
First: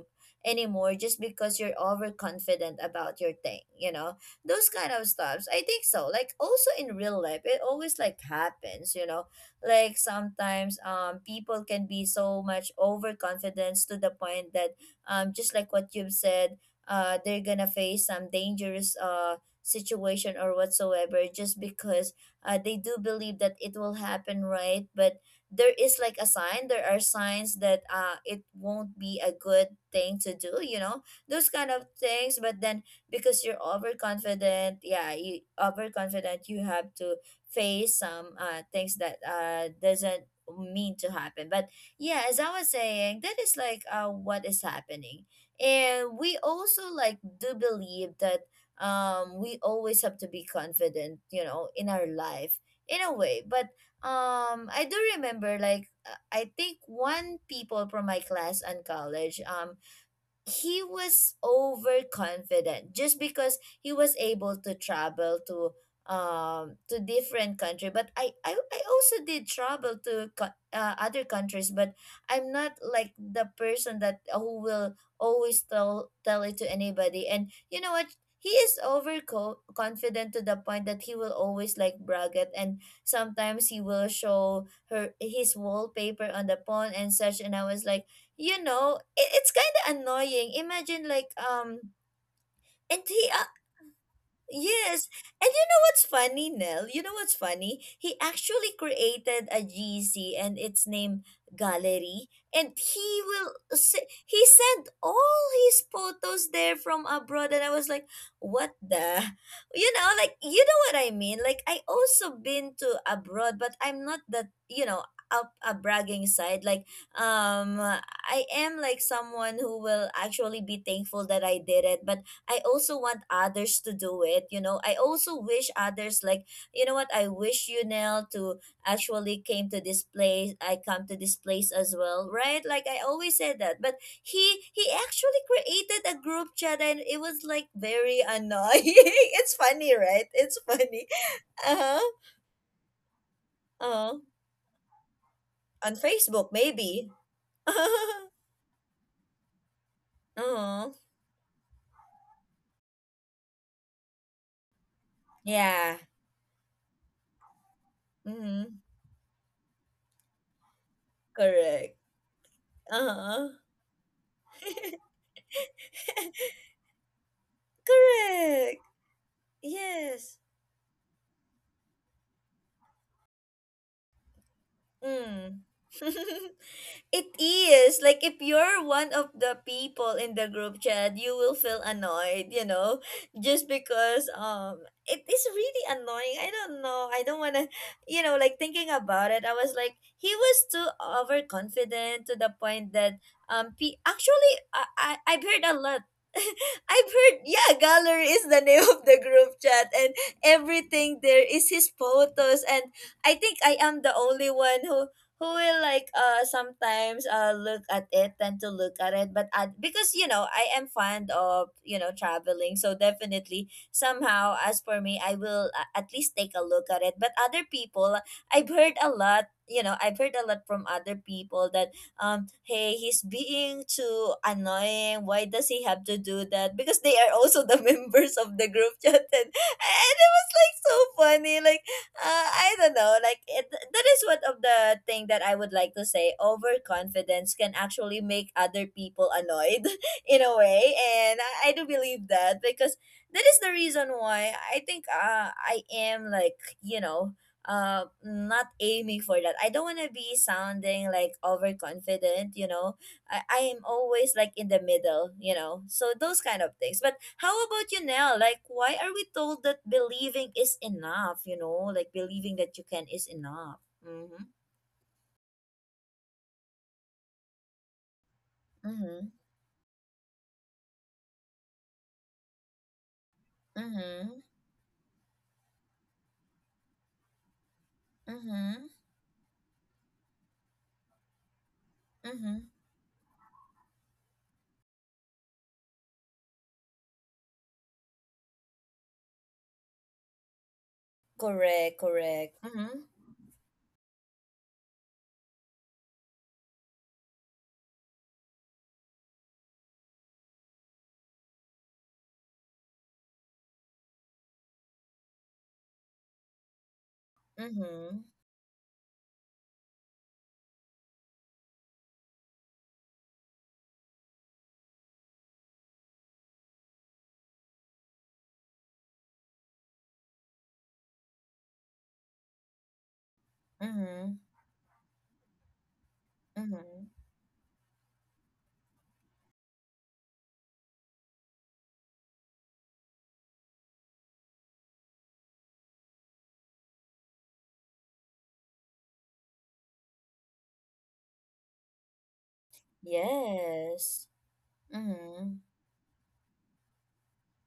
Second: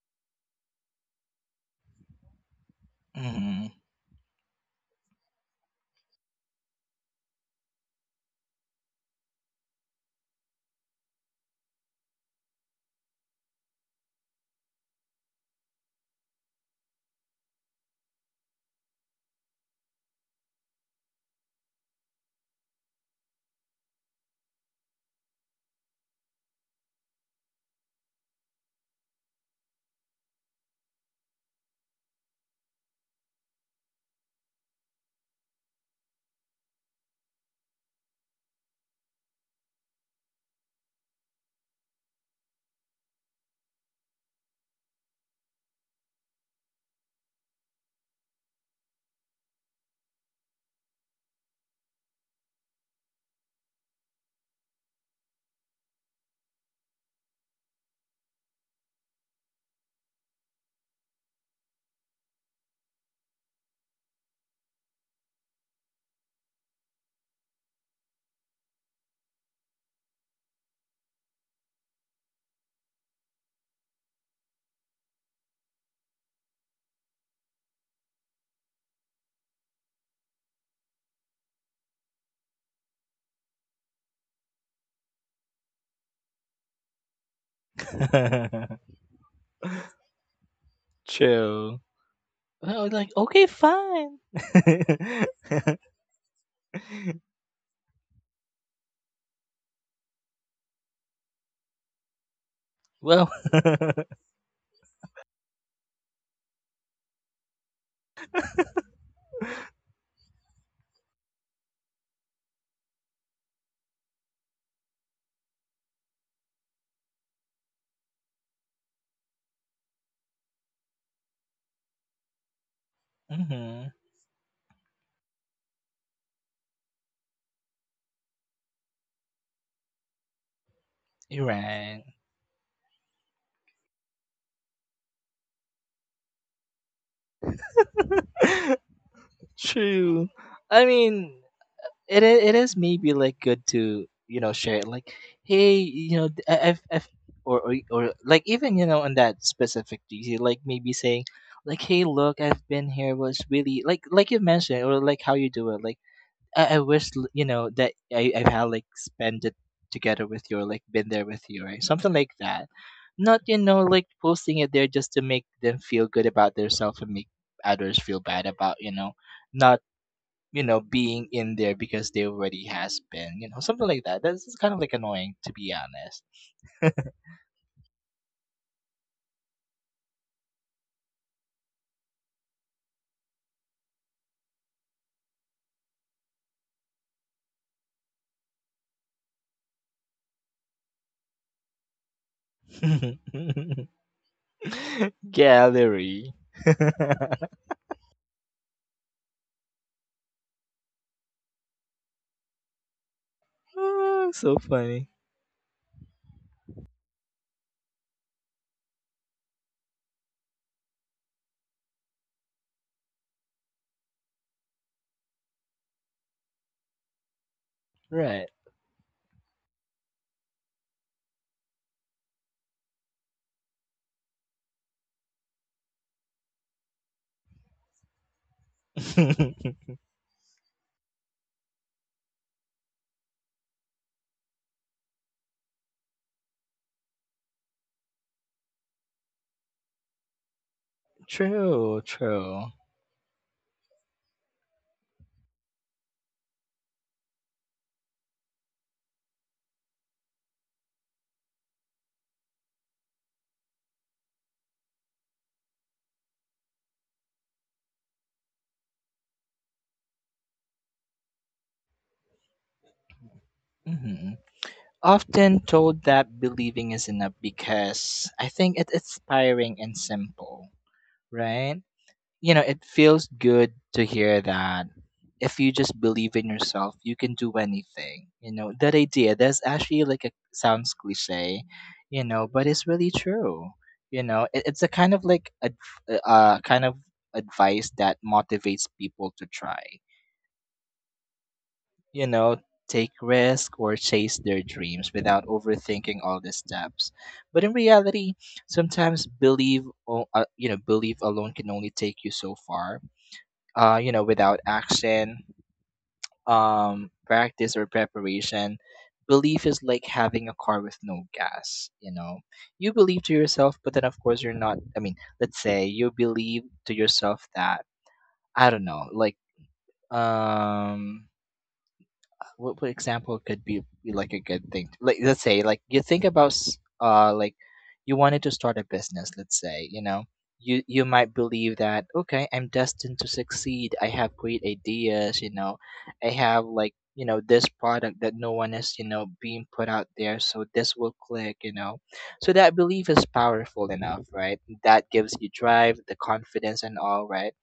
Speaker 1: anymore just because you're overconfident about your thing,
Speaker 2: Hmm.
Speaker 1: you know, those kind of stuffs. I think so. Like also in real life it always like happens, you know. Like sometimes people can be so much overconfident to the point that, just like what you've said, they're gonna face some dangerous situation or whatsoever just because they do believe that it will happen, right? But there is like a sign, there are signs that it won't be a good thing to do, you know, those kind of things. But then because you're overconfident, yeah, you overconfident, you have to face some things that doesn't mean to happen. But yeah, as I was saying, that is like what is happening. And we also like do believe that we always have to be confident, you know, in our life in a way. But I do remember like, I think one people from my class and college, he was overconfident just because he was able to travel to, to different country. But I also did travel to other countries, but I'm not like the person that who will always tell it to anybody. And you know what, he is confident to the point that he will always like brag it, and sometimes he will show her his wallpaper on the phone and such, and I was like, you know, it's kind of annoying. Imagine like,
Speaker 2: True. Well, I was
Speaker 1: and
Speaker 2: like,
Speaker 1: he
Speaker 2: okay, fine.
Speaker 1: Yes. And you know what's funny, Nell? You know what's funny? He actually created a GC, and it's named Gallery. And he
Speaker 2: Well,
Speaker 1: will he sent all his photos there from abroad, and I was like, what the? You know, like you know what I mean? Like I also been to abroad, but I'm not that, you know, up a bragging side. Like I am like someone who will actually be thankful that I did it. But I also want others
Speaker 2: hmm,
Speaker 1: to do it. You know, I also wish others like, you know what, I wish you, Nell, to actually came to this place. I come to this
Speaker 2: you're
Speaker 1: place as
Speaker 2: right.
Speaker 1: well, right? Like I always said that. But he actually created a group chat and it was like very annoying. It's funny,
Speaker 2: True.
Speaker 1: right? It's
Speaker 2: I
Speaker 1: funny.
Speaker 2: mean,
Speaker 1: Uh huh.
Speaker 2: it is maybe like good
Speaker 1: Uh
Speaker 2: to,
Speaker 1: huh.
Speaker 2: you know, share it. Like, hey,
Speaker 1: On
Speaker 2: you know, th-
Speaker 1: Facebook,
Speaker 2: I- I've I've
Speaker 1: maybe.
Speaker 2: or or,
Speaker 1: uh
Speaker 2: or like even, you know, on that specific DC, like
Speaker 1: huh.
Speaker 2: maybe saying like, hey, look, I've been here was really like you mentioned or like how you do it. Like
Speaker 1: Yeah.
Speaker 2: I wish, you know, that I had
Speaker 1: Mm-hmm.
Speaker 2: like spend it together with you, or like been there with you, right?
Speaker 1: Correct.
Speaker 2: Something like that.
Speaker 1: Uh
Speaker 2: Not,
Speaker 1: huh.
Speaker 2: you know, like posting it there just to make them feel good about themselves and make others feel bad about,
Speaker 1: Correct.
Speaker 2: you know, not,
Speaker 1: Yes.
Speaker 2: you know, being in there because they already has been, you know, something like that. That's kind of like annoying to
Speaker 1: Mm.
Speaker 2: be honest.
Speaker 1: It is like if you're one of the people in the group chat, you will feel annoyed, you know, just because it is really annoying. I don't know. I don't want to, you know, like thinking about it. I was like he was too overconfident to the point that, p actually I've heard a lot.
Speaker 2: Gallery.
Speaker 1: I've heard, yeah, gallery is the name of the group chat, and everything there is his photos. And I think I am the
Speaker 2: Ah,
Speaker 1: only
Speaker 2: so
Speaker 1: one
Speaker 2: funny.
Speaker 1: who will like sometimes look at it, tend to look at it. Because you know I am fond of, you know, traveling, so definitely somehow as for me I will, at least take a look at it. But other people,
Speaker 2: Right.
Speaker 1: I've heard a lot, you know, I've heard a lot from other people that, hey, he's being too annoying, why does he have to do that? Because they are also the members of the group chat. and, and like so funny. Like I don't know. Like it, that is one of the thing that I would like to say. Overconfidence can actually make other people annoyed in a way, and I do
Speaker 2: True,
Speaker 1: believe that
Speaker 2: true.
Speaker 1: because that is the reason why I think I am like, you know, not aiming for that. I don't want to be sounding like overconfident, you know. I am always like in the middle, you know. So those kind of things. But how about you now? Like why are we told that believing is enough, you know? Like believing that you can is enough.
Speaker 2: Hmm.
Speaker 1: Mhm.
Speaker 2: Often told that believing is enough because I think it's
Speaker 1: Mhm.
Speaker 2: inspiring and simple, right? You know, it feels good to hear
Speaker 1: Mhm.
Speaker 2: that if you just believe in yourself, you can do anything. You know,
Speaker 1: Mhm.
Speaker 2: that idea, that's actually like a sounds cliche, you know,
Speaker 1: Mhm.
Speaker 2: but it's really true. You know, it's a kind of like a kind of advice that motivates people to try.
Speaker 1: Correct,
Speaker 2: You know,
Speaker 1: correct. Mhm.
Speaker 2: take risk or chase their dreams without overthinking all the steps. But in reality, sometimes you know, belief alone can only take you so far, you know, without action, practice or
Speaker 1: Mhm.
Speaker 2: preparation, belief is like having a car with no gas. You know, you believe to yourself, but then of course you're not. I mean, let's say you believe to yourself that I don't know, like um what example could be like a
Speaker 1: Mhm.
Speaker 2: good thing? Like let's say like you think about
Speaker 1: Mhm.
Speaker 2: like you wanted to start a business, let's say, you know. You might believe that okay, I'm destined to succeed. I have great ideas, you know. I have like, you know, this product that no one is, you know, being put out there, so this will click, you know. So that belief is powerful
Speaker 1: Yes.
Speaker 2: enough, right? That gives you
Speaker 1: Mhm.
Speaker 2: drive, the confidence and all, right?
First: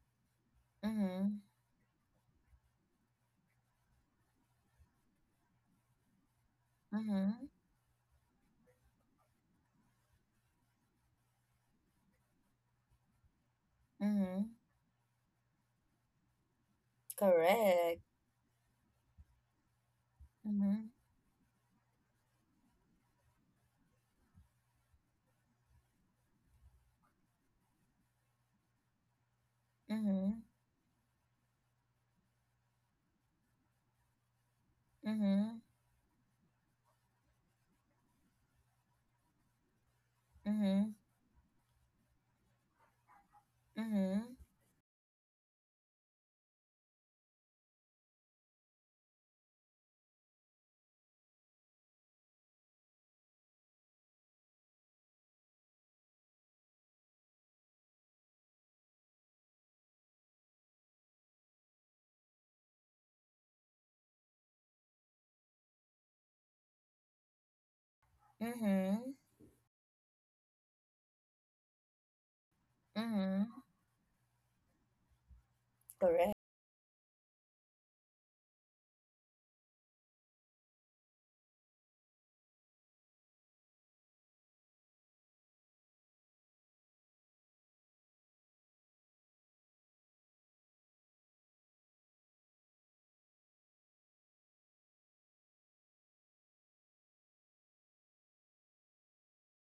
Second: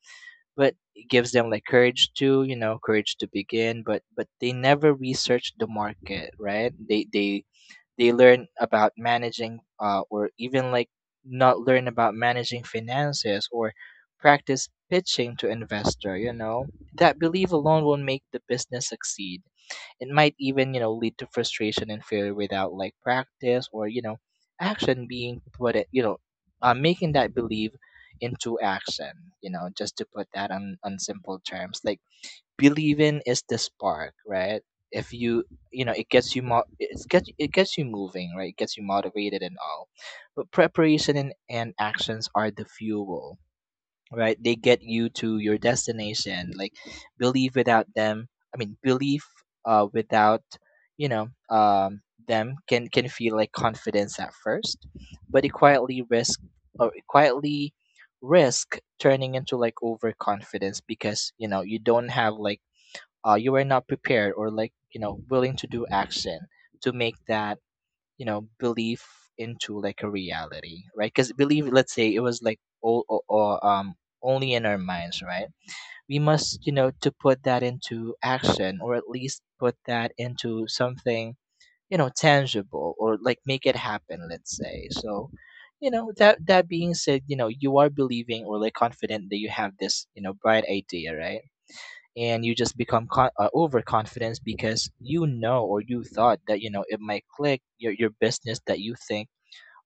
Speaker 2: But it gives
Speaker 1: Mhm.
Speaker 2: them like courage to, you know, courage to begin, but they never research the market, right? they they
Speaker 1: Mhm.
Speaker 2: they learn about managing or even like not learn about managing finances or
Speaker 1: Mhm.
Speaker 2: practice pitching to investor, you know, that belief alone will
Speaker 1: Correct.
Speaker 2: make the business succeed. It might even, you know,
Speaker 1: Mhm.
Speaker 2: lead to frustration and failure without like practice or, you know, action being put it, you know, making that belief into action, you know, just to put
Speaker 1: Mhm.
Speaker 2: that on simple terms. Like believing is the spark, right? If you,
Speaker 1: Mhm.
Speaker 2: you know, it gets you, it gets you moving, right? It gets you motivated and all, but
Speaker 1: Mhm.
Speaker 2: preparation and actions are the fuel. Right,
Speaker 1: Mhm.
Speaker 2: they get you to your destination. Like believe without them. I mean belief without, you know um them can feel like confidence at first, but it quietly risk, or it quietly risk turning into like overconfidence, because you know, you don't have like you are not prepared or like, you know, willing to do action to make that, you know, belief
Speaker 1: Mhm.
Speaker 2: into like a reality, right? Because believe, let's say it was like all or, or
Speaker 1: Mhm.
Speaker 2: um only in our minds, right? We
Speaker 1: Correct.
Speaker 2: must, you know, to put that into action, or at least put that into something, you know, tangible, or like make it happen, let's say. So you know, that being said, you know, you are believing or like confident that you have this, you know, bright idea, right? And you just become overconfident because, you know, or you thought that, you know, it might click, your business that you think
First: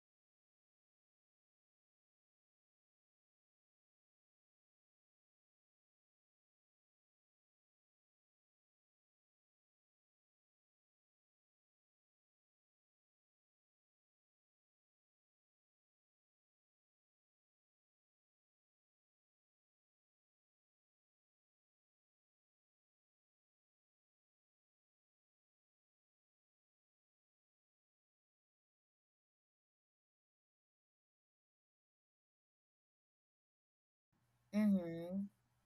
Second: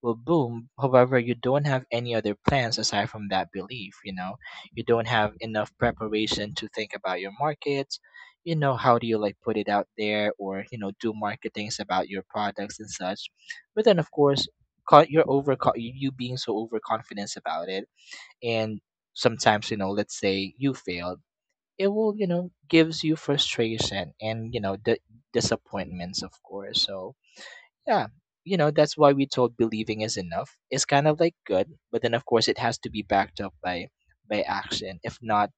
Speaker 2: will boom. However, you don't have any other plans aside from that belief, you know. You don't have enough preparation to think about your markets, you know, how do you like put it out there, or you know, do marketings about your products and such. But then of course, you're over, you being so overconfident about it, and sometimes, you know, let's say you failed, it will, you know, gives you frustration and, you know, the disappointments, of course. So yeah, you know, that's why we told believing is enough, it's kind of like good, but then of course, it has to be backed up by action.
Speaker 1: Mm-hmm.
Speaker 2: If not,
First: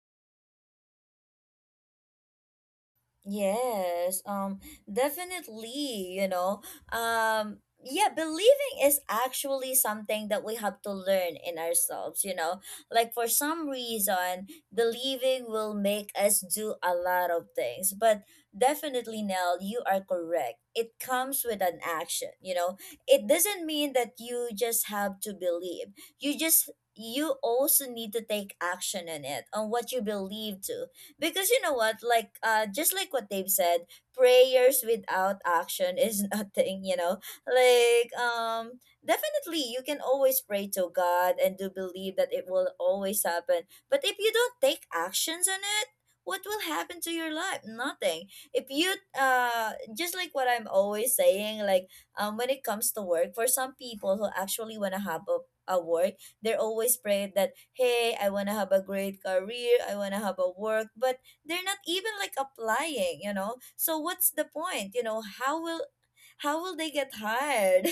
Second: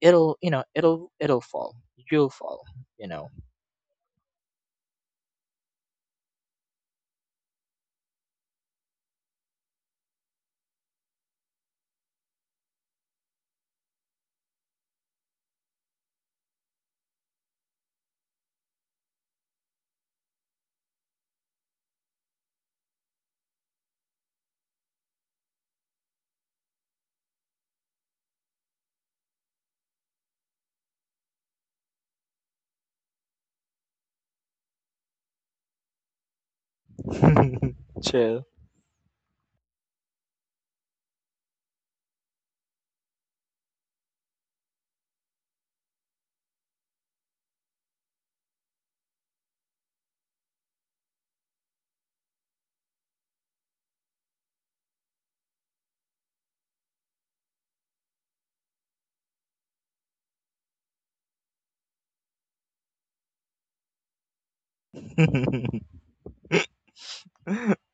Speaker 2: it'll, you know, it'll fall. You'll fall, you know.
Speaker 1: Yes. Definitely, you know. Um, yeah, believing is actually something that we have to learn in ourselves, you know. Like for some reason, believing will make us do a lot of things. But definitely, Nell, you are correct. It comes with an action, you know. It doesn't mean that you just have to believe. You also need to take action on it, on what you believe to because you know what like just like what they've said prayers without action is nothing, you know. Like
Speaker 2: Chill.
Speaker 1: definitely you can always pray to God and do believe that it will always happen, but if you don't take actions on it, what will happen to your life? Nothing. If you just like what I'm always saying, like when it comes to work, for some people who actually want to have a work, they're always prayed that, hey, I want to have a great career, I want to have a work, but they're not even like applying, you know? So what's the point? You know, how will how will they get hired?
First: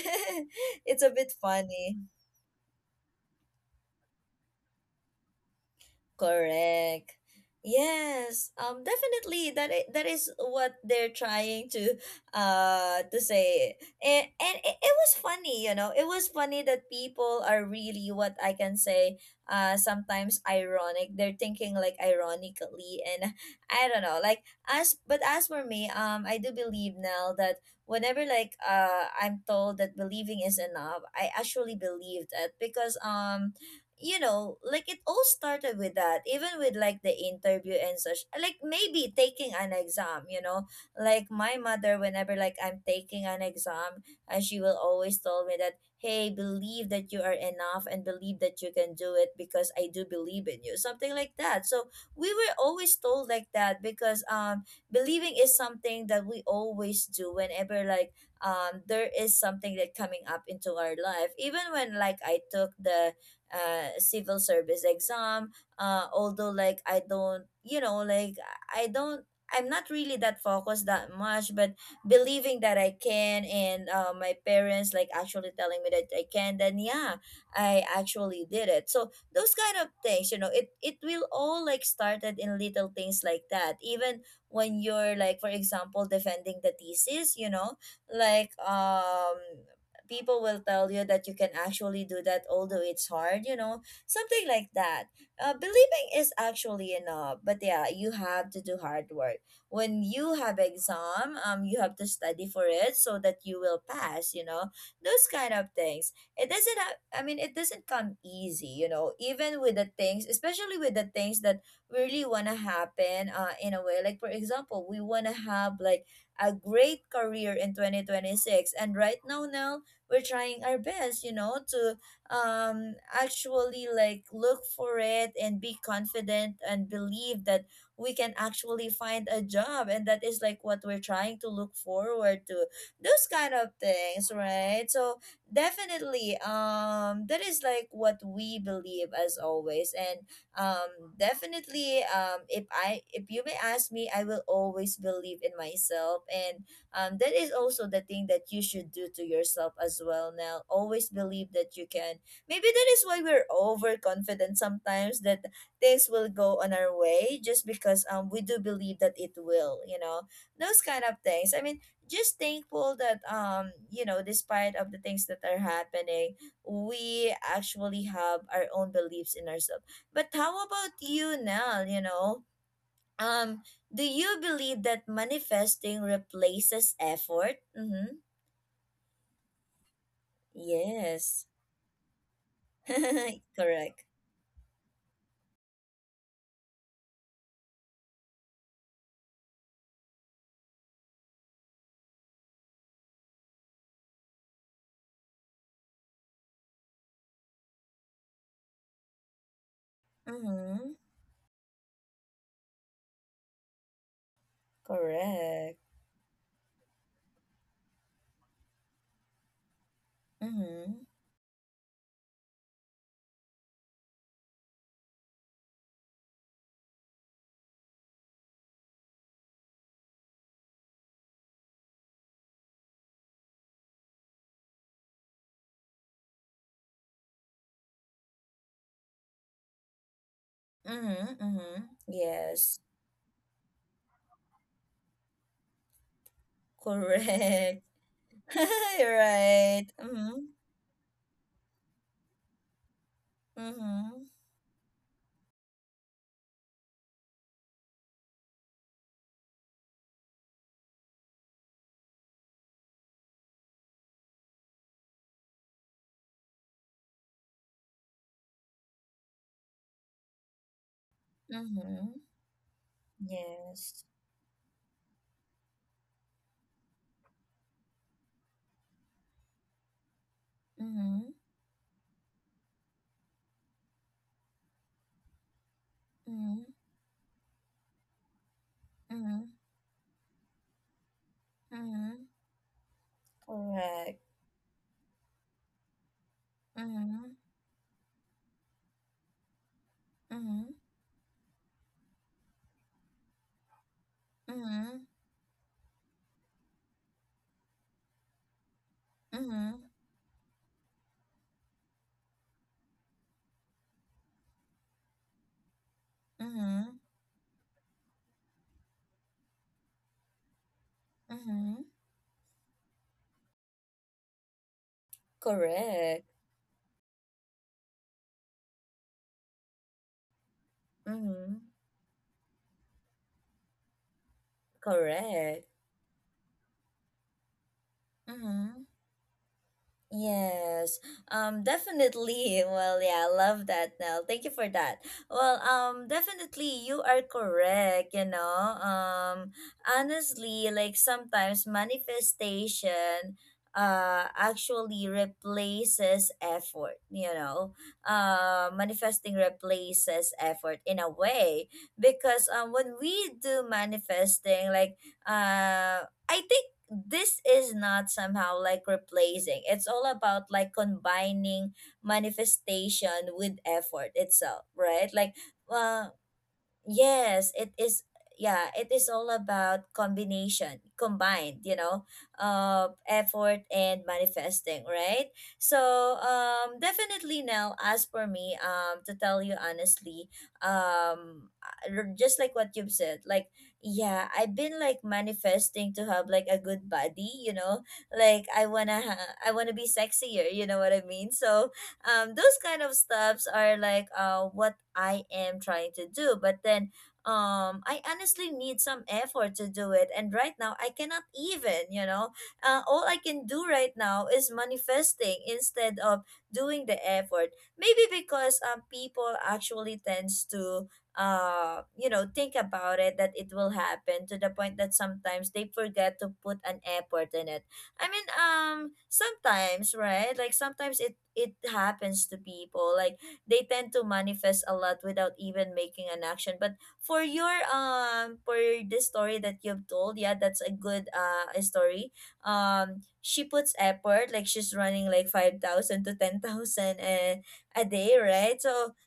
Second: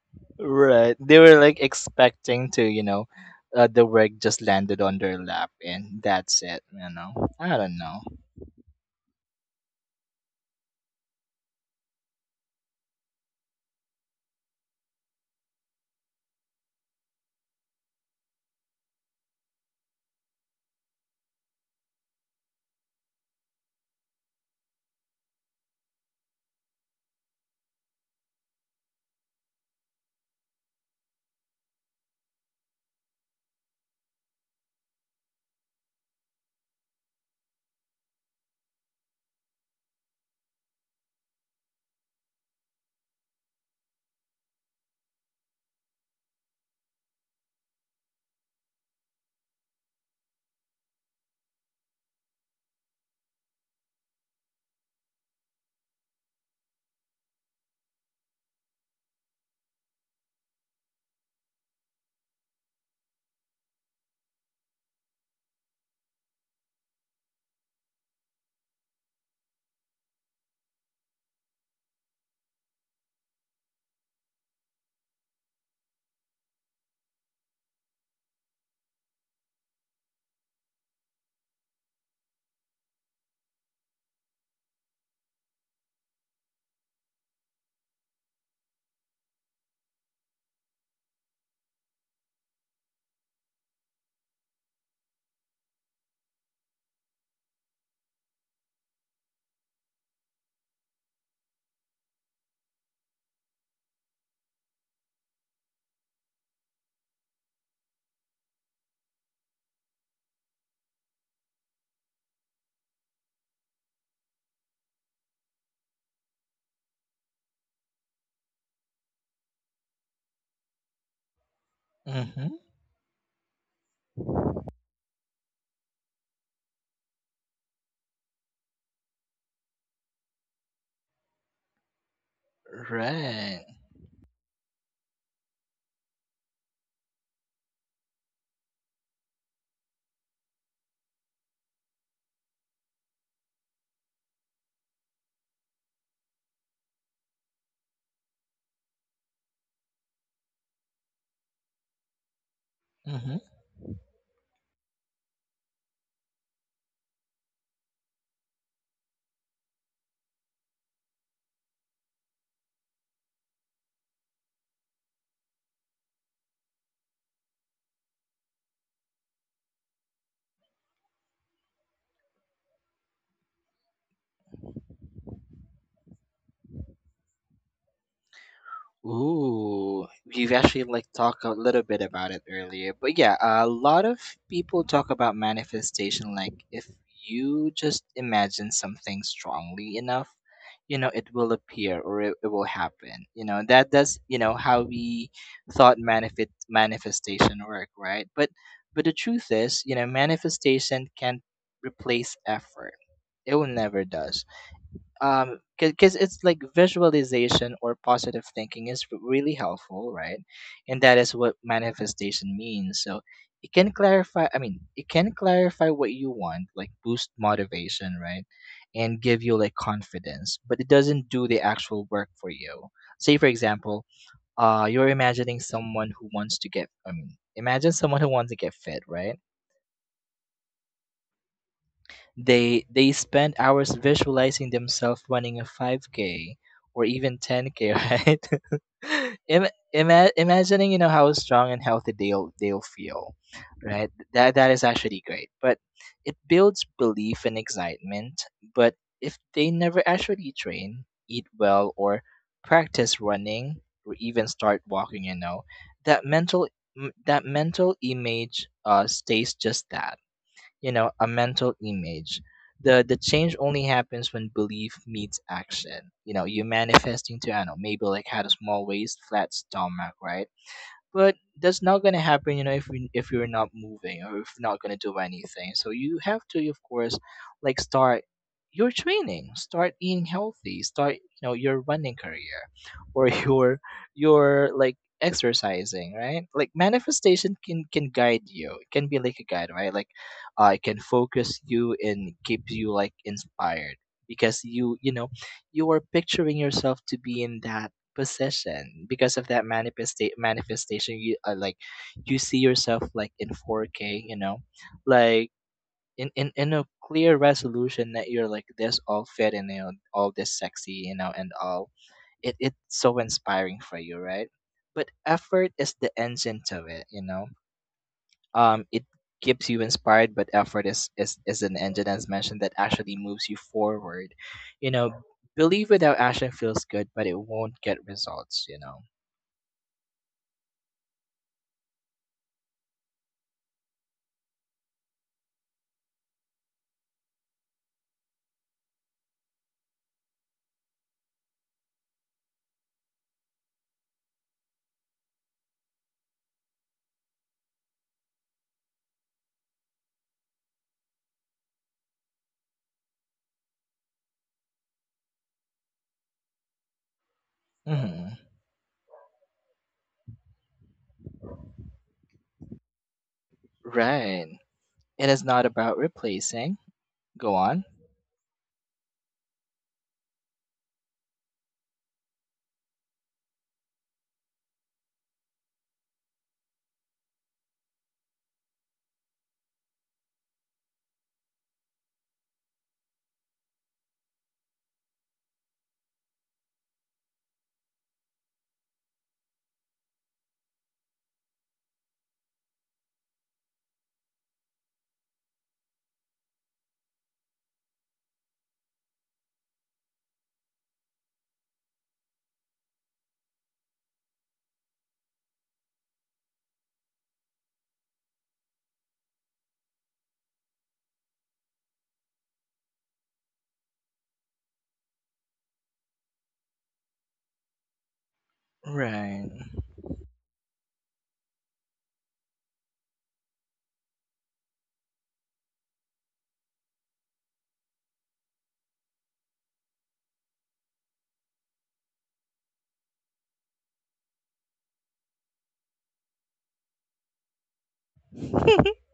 Speaker 2: Right,
Speaker 1: It's a
Speaker 2: they
Speaker 1: bit
Speaker 2: were like
Speaker 1: funny.
Speaker 2: expecting to, you know, the work just landed on their lap, and that's it, you
Speaker 1: Correct.
Speaker 2: know. I don't know.
Speaker 1: Yes, definitely. That is what they're trying to say. And it was funny, you know. It was funny that people are really what I can say. Sometimes ironic. They're thinking like ironically, and I don't know. Like as but as for me, I do believe now that whenever like I'm told that believing is enough, I actually believed it because you know, like it all started with that, even with like the interview and such. Like maybe taking an exam, you know, like my mother, whenever like I'm taking an exam, and she will always tell me that, hey, believe that you are enough and believe that you can do it because I do believe in you, something like that. So we were always told like that because believing is something that we always do whenever like there is something that coming up into our life. Even when like I took the civil service exam, although like I don't, you know, like i don't I'm not really that focused that much, but believing that I can, and my parents like actually telling me that I can, then yeah, I actually did it. So those kind of things, you know, it will all like started in little things like that, even when you're like, for example, defending the thesis, you know, like people will tell you that you can actually do that although it's hard, you know, something like that. Believing is actually enough, but yeah, you have to do hard work. When you have exam, you have to study for it so that you will pass, you know, those kind of things. It doesn't have, I mean, it doesn't come easy, you know, even with the things, especially with the things that really want to happen, in a way. Like for example, we want to have like a great career in 2026, and right now we're trying our best, you know, to
Speaker 2: Hmm.
Speaker 1: actually like look for it and be confident and believe that we can actually find a job, and that is like what we're trying to look forward to, those kind
Speaker 2: Right.
Speaker 1: of things, right? So definitely, that is like what we believe as always. And definitely, if I if you may ask me, I will always believe in myself. And that is also the thing that you should do to yourself as well. Now always believe that you can. Maybe that is why
Speaker 2: Hmm.
Speaker 1: we're overconfident sometimes, that things will go on our way just because we do believe that it will, you know, those kind of things. I mean, just thankful that you know, despite of the things that are happening, we actually have our own beliefs in ourselves. But how about you now, you know? um, do you believe that manifesting replaces effort? Mm-hmm.
Speaker 2: Ooh, we have actually like talked a
Speaker 1: Yes.
Speaker 2: little bit about it earlier, but yeah, a lot
Speaker 1: Correct.
Speaker 2: of people talk about manifestation like if you just imagine something strongly enough, you know, it will appear, or it will happen. You know, that that's, you know, how we thought manifestation work, right? But the truth is, you know,
Speaker 1: Mm-hmm.
Speaker 2: manifestation can't replace effort. It will never does.
Speaker 1: Correct.
Speaker 2: Because it's like visualization or positive thinking is really helpful, right? And
Speaker 1: Mm-hmm.
Speaker 2: that is what manifestation means. So it can clarify, I mean it can clarify what you want, like boost motivation, right, and give you like confidence, but it doesn't do the actual work for you. Say for example, you're imagining someone who wants to get, I mean imagine someone who wants to get fit, right?
Speaker 1: Mm-hmm. Mm-hmm.
Speaker 2: They
Speaker 1: Yes.
Speaker 2: they spend hours visualizing themselves running a 5K or even 10K,
Speaker 1: Correct.
Speaker 2: right?
Speaker 1: You're
Speaker 2: Im-
Speaker 1: right. Mm-hmm.
Speaker 2: Imagining, you know, how strong and healthy they'll feel, right?
Speaker 1: Mm-hmm.
Speaker 2: That that is actually great, but it builds belief and excitement. But if they never actually train, eat well, or practice running, or even start walking, you know, that mental that mental image stays just that, you know, a mental
Speaker 1: Mm-hmm.
Speaker 2: image. The change only
Speaker 1: Yes.
Speaker 2: happens when belief meets action. You know, you manifesting to, I don't know, maybe like had a small waist, flat stomach, right? But
Speaker 1: Mm-hmm.
Speaker 2: that's not gonna happen, you know, if you're not moving, or if not gonna do anything. So you have to,
Speaker 1: Mm-hmm.
Speaker 2: of course, like start your training,
Speaker 1: Mm-hmm.
Speaker 2: start eating healthy, start, you know, your running
Speaker 1: Mm-hmm.
Speaker 2: career, or your
Speaker 1: Correct.
Speaker 2: your like exercising, right? Like
Speaker 1: Mm-hmm.
Speaker 2: manifestation can guide you, it can be like a guide, right? Like it
Speaker 1: Mm-hmm.
Speaker 2: can focus you and keep you like inspired, because you
Speaker 1: Mm-hmm.
Speaker 2: know, you are picturing yourself to be in that position. Because of that
Speaker 1: Mm-hmm.
Speaker 2: manifestation, you like you see yourself like in 4K, you know, like in, in a
Speaker 1: Mm-hmm.
Speaker 2: clear resolution that you're like this all fit, and you know, all this sexy, you know, and all,
Speaker 1: Mm-hmm.
Speaker 2: it it's so inspiring for you, right? But effort is the
Speaker 1: Correct.
Speaker 2: engine to it, you know. It keeps you inspired, but effort is, is,
Speaker 1: Mm-hmm.
Speaker 2: is an engine, as mentioned, that actually moves you forward, you know.
Speaker 1: Correct.
Speaker 2: Believe without action feels good, but it won't get results, you
Speaker 1: Mm-hmm.
Speaker 2: know.
Speaker 1: Yes. Um, definitely. Well, yeah, I love that, Nell. Thank you for that. Well, definitely you are correct, you know. Honestly, like sometimes manifestation actually replaces effort, you know. Manifesting replaces effort in a way because when we do manifesting, like I think this is not
Speaker 2: Mhm.
Speaker 1: somehow like replacing, it's all about like combining manifestation with effort
Speaker 2: Right.
Speaker 1: itself, right?
Speaker 2: It is
Speaker 1: Like
Speaker 2: not about
Speaker 1: uh,
Speaker 2: replacing. Go
Speaker 1: yes, it
Speaker 2: on.
Speaker 1: is. Yeah, it is all about combination, combined, you know, effort and manifesting, right? So, definitely now, as for me, to tell you honestly, just like what you've said, like, yeah, I've been like manifesting to have like a good body, you know, like I wanna be sexier, you know what I mean? So, those kind of stuffs are like what I am trying to do. But then I honestly need some effort to do it. And right now, I cannot even, you know, all I can do right now is manifesting instead of doing the effort. Maybe because people actually tends to you know think about it that it will happen, to the point that sometimes they forget to put an effort in it. I mean,
Speaker 2: Right.
Speaker 1: sometimes, right? Like sometimes it happens to people. Like they tend to manifest a lot without even making an action. But for your for this story that you've told, yeah, that's a good story. She puts effort. Like she's running like 5,000 to 10,000 a day, right? So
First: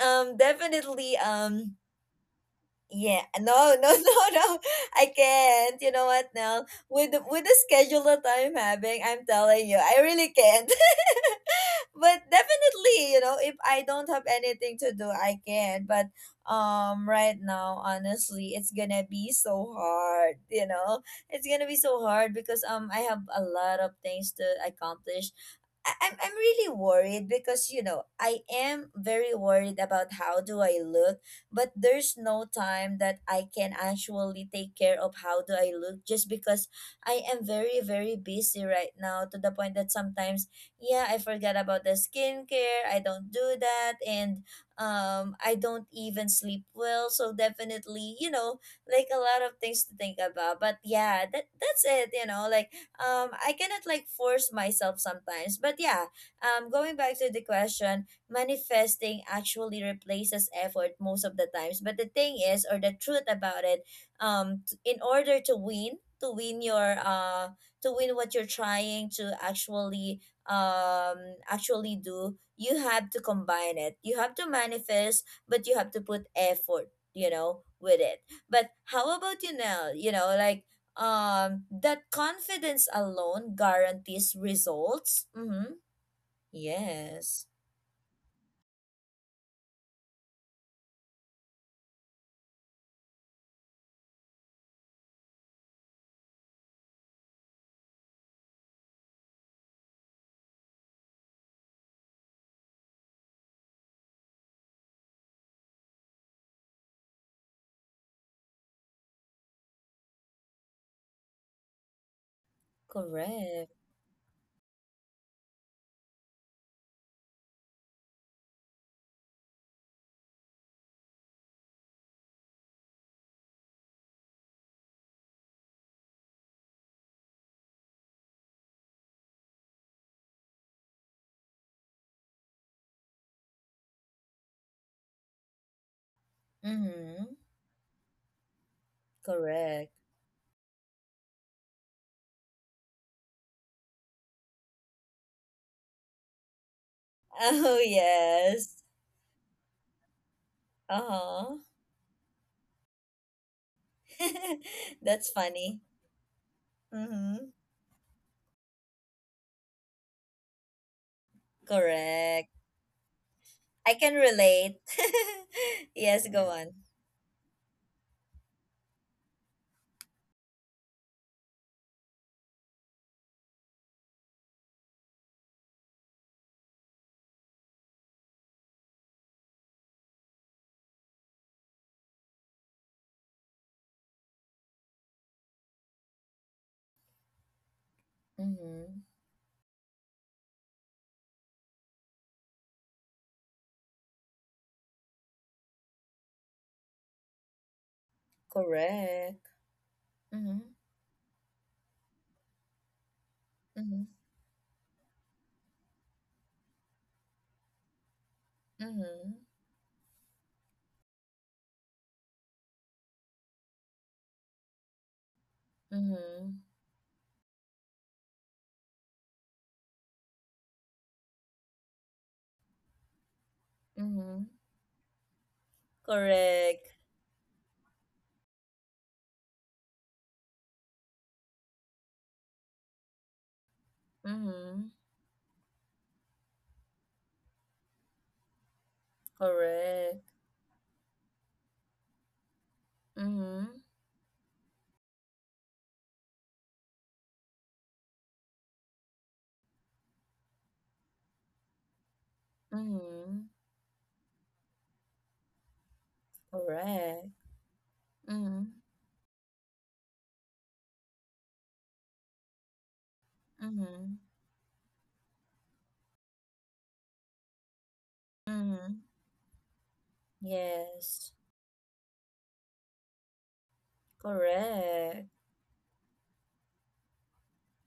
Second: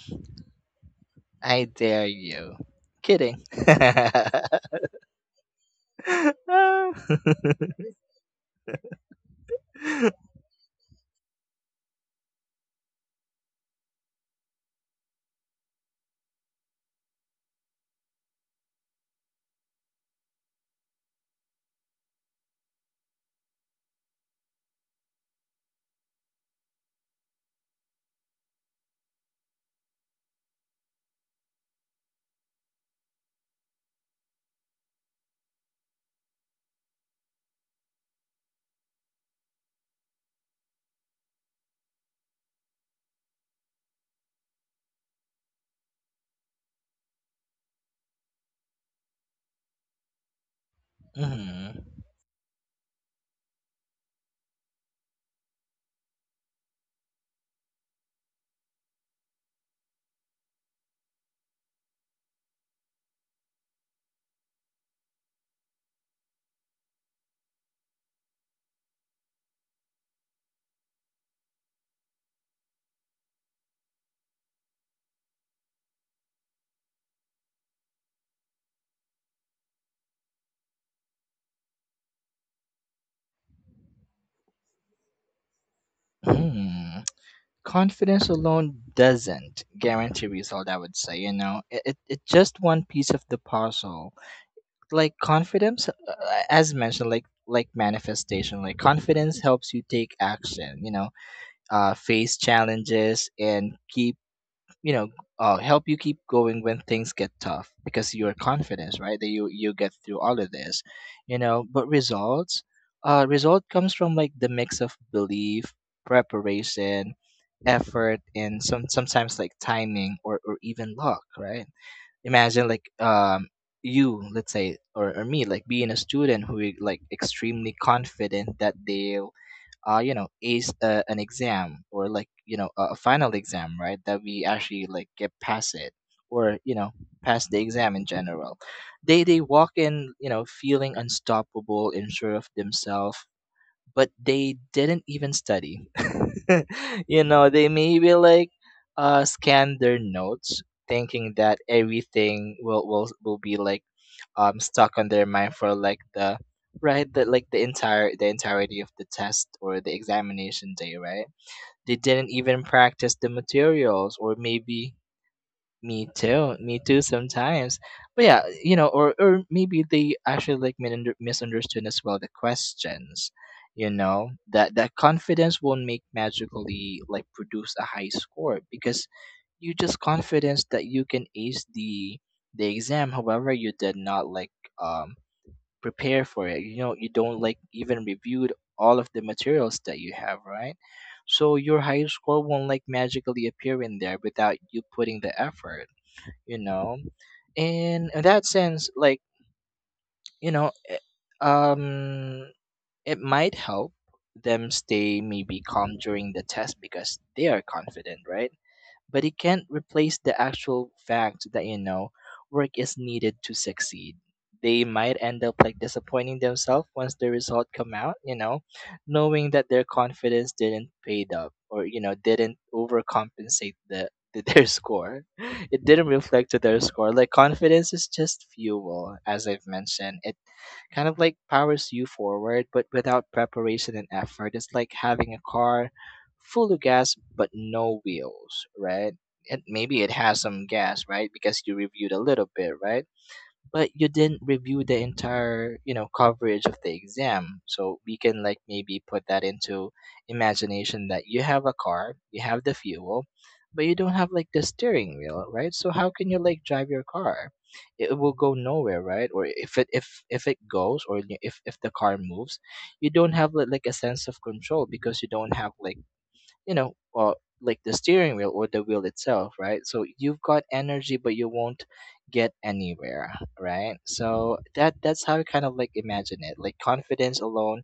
Speaker 1: definitely,
Speaker 2: I dare you.
Speaker 1: yeah,
Speaker 2: Kidding.
Speaker 1: no, no, no, no. I can't. You know what, Nell? With the schedule that I'm having, I'm telling you, I really can't. But definitely, you know, if I don't have anything to do, I can. But right now, honestly, it's gonna be so hard. You know, it's gonna be so hard because I have a lot of things to accomplish. I'm really worried because you know I am very worried about how do I look, but there's no time that I can actually take care of how do I look just because I am very very busy right now, to the point that sometimes yeah I forget about the skincare, I don't do that. And I don't even sleep well. So definitely, you know, like a lot of things to think about, but yeah, that
Speaker 2: Mhm.
Speaker 1: that's it, you know. Like I cannot like force myself sometimes. But yeah, going back to the question, manifesting actually replaces effort most of the times. But the thing is, or the truth about it, in order to win, your to win what you're trying to actually actually do, you have to combine it. You have to manifest, but you have to put effort, you know, with it. But how about you now? You know, like that confidence alone guarantees results? Mm-hmm.
Speaker 2: Mhm.
Speaker 1: Yes.
Speaker 2: Confidence alone doesn't guarantee result. I would say, you know, It's just one piece of the puzzle. Like confidence, as mentioned, like manifestation. Like confidence helps you take action. You know, face challenges and keep, you know, help you keep going when things get tough, because you're confident, right, that you get through all of this, you know. But results, result
Speaker 1: Correct.
Speaker 2: comes from like the mix of belief, preparation, effort, and sometimes like timing or even luck, right? Imagine like, you, let's say, or me, like being a student who is like extremely confident that they you know, ace an exam, or like, you know, a final exam, right? That we actually like get past it or, you know,
Speaker 1: Mm-hmm.
Speaker 2: pass the exam in general. They walk
Speaker 1: Correct.
Speaker 2: in, you know, feeling unstoppable and sure of themselves, but they didn't even study. You know, they
Speaker 1: Oh
Speaker 2: maybe like
Speaker 1: yes.
Speaker 2: scan their notes thinking that
Speaker 1: Uh-huh.
Speaker 2: everything will will be like stuck on their
Speaker 1: That's
Speaker 2: mind for
Speaker 1: funny.
Speaker 2: like the, right, the like
Speaker 1: Mm-hmm.
Speaker 2: the entire, the entirety of the test, or the examination day, right? They didn't
Speaker 1: Correct.
Speaker 2: even practice the
Speaker 1: I can
Speaker 2: materials, or
Speaker 1: relate.
Speaker 2: maybe me
Speaker 1: Yes, go
Speaker 2: too
Speaker 1: on.
Speaker 2: me too sometimes. But yeah, you know, or maybe they actually like misunderstood as well the questions, you know. That that confidence won't make magically like produce a high score, because you just confidence that you can ace the exam, however you did not like um prepare for it. You know, you don't like even reviewed all
Speaker 1: Mm-hmm.
Speaker 2: of the materials that you have, right? So your high score won't like magically appear in there without you putting the effort, you know? And in that sense, like,
Speaker 1: Correct.
Speaker 2: you
Speaker 1: Mm-hmm.
Speaker 2: know, um it might help
Speaker 1: Mm-hmm.
Speaker 2: them stay maybe calm during the test because they are confident, right? But
Speaker 1: Mm-hmm.
Speaker 2: it can't replace the actual fact that, you know, work is needed to succeed. They might end up like disappointing
Speaker 1: Mm-hmm.
Speaker 2: themselves once the result come out, you know, knowing that their confidence didn't paid up, or you know, didn't overcompensate the
Speaker 1: Mm-hmm.
Speaker 2: their score. It didn't reflect to their
Speaker 1: Correct.
Speaker 2: score. Like confidence is just fuel, as I've mentioned, it kind of like powers you forward, but without preparation and effort, it's
Speaker 1: Mm-hmm.
Speaker 2: like having a car full of gas but no wheels, right? And maybe it
Speaker 1: Correct.
Speaker 2: has some gas, right? Because you reviewed a little bit, right?
Speaker 1: Mm-hmm.
Speaker 2: But you didn't review the entire, you know, coverage of the exam. So we can like maybe put that into imagination that you have a car, you have the fuel,
Speaker 1: Mm-hmm.
Speaker 2: but you don't have like the steering wheel, right? So how can you like drive your
Speaker 1: Correct.
Speaker 2: car? It will go
Speaker 1: Mm-hmm.
Speaker 2: nowhere, right? Or if it, if it goes, or if, the car moves, you don't have, like a
Speaker 1: Mm-hmm.
Speaker 2: sense of control, because you don't have like, you know, like the steering wheel or the wheel
Speaker 1: Mm-hmm.
Speaker 2: itself, right? So you've got energy but
Speaker 1: Yes.
Speaker 2: you won't get anywhere. Right, so that that's
Speaker 1: Correct.
Speaker 2: how you kind of like imagine it. Like confidence alone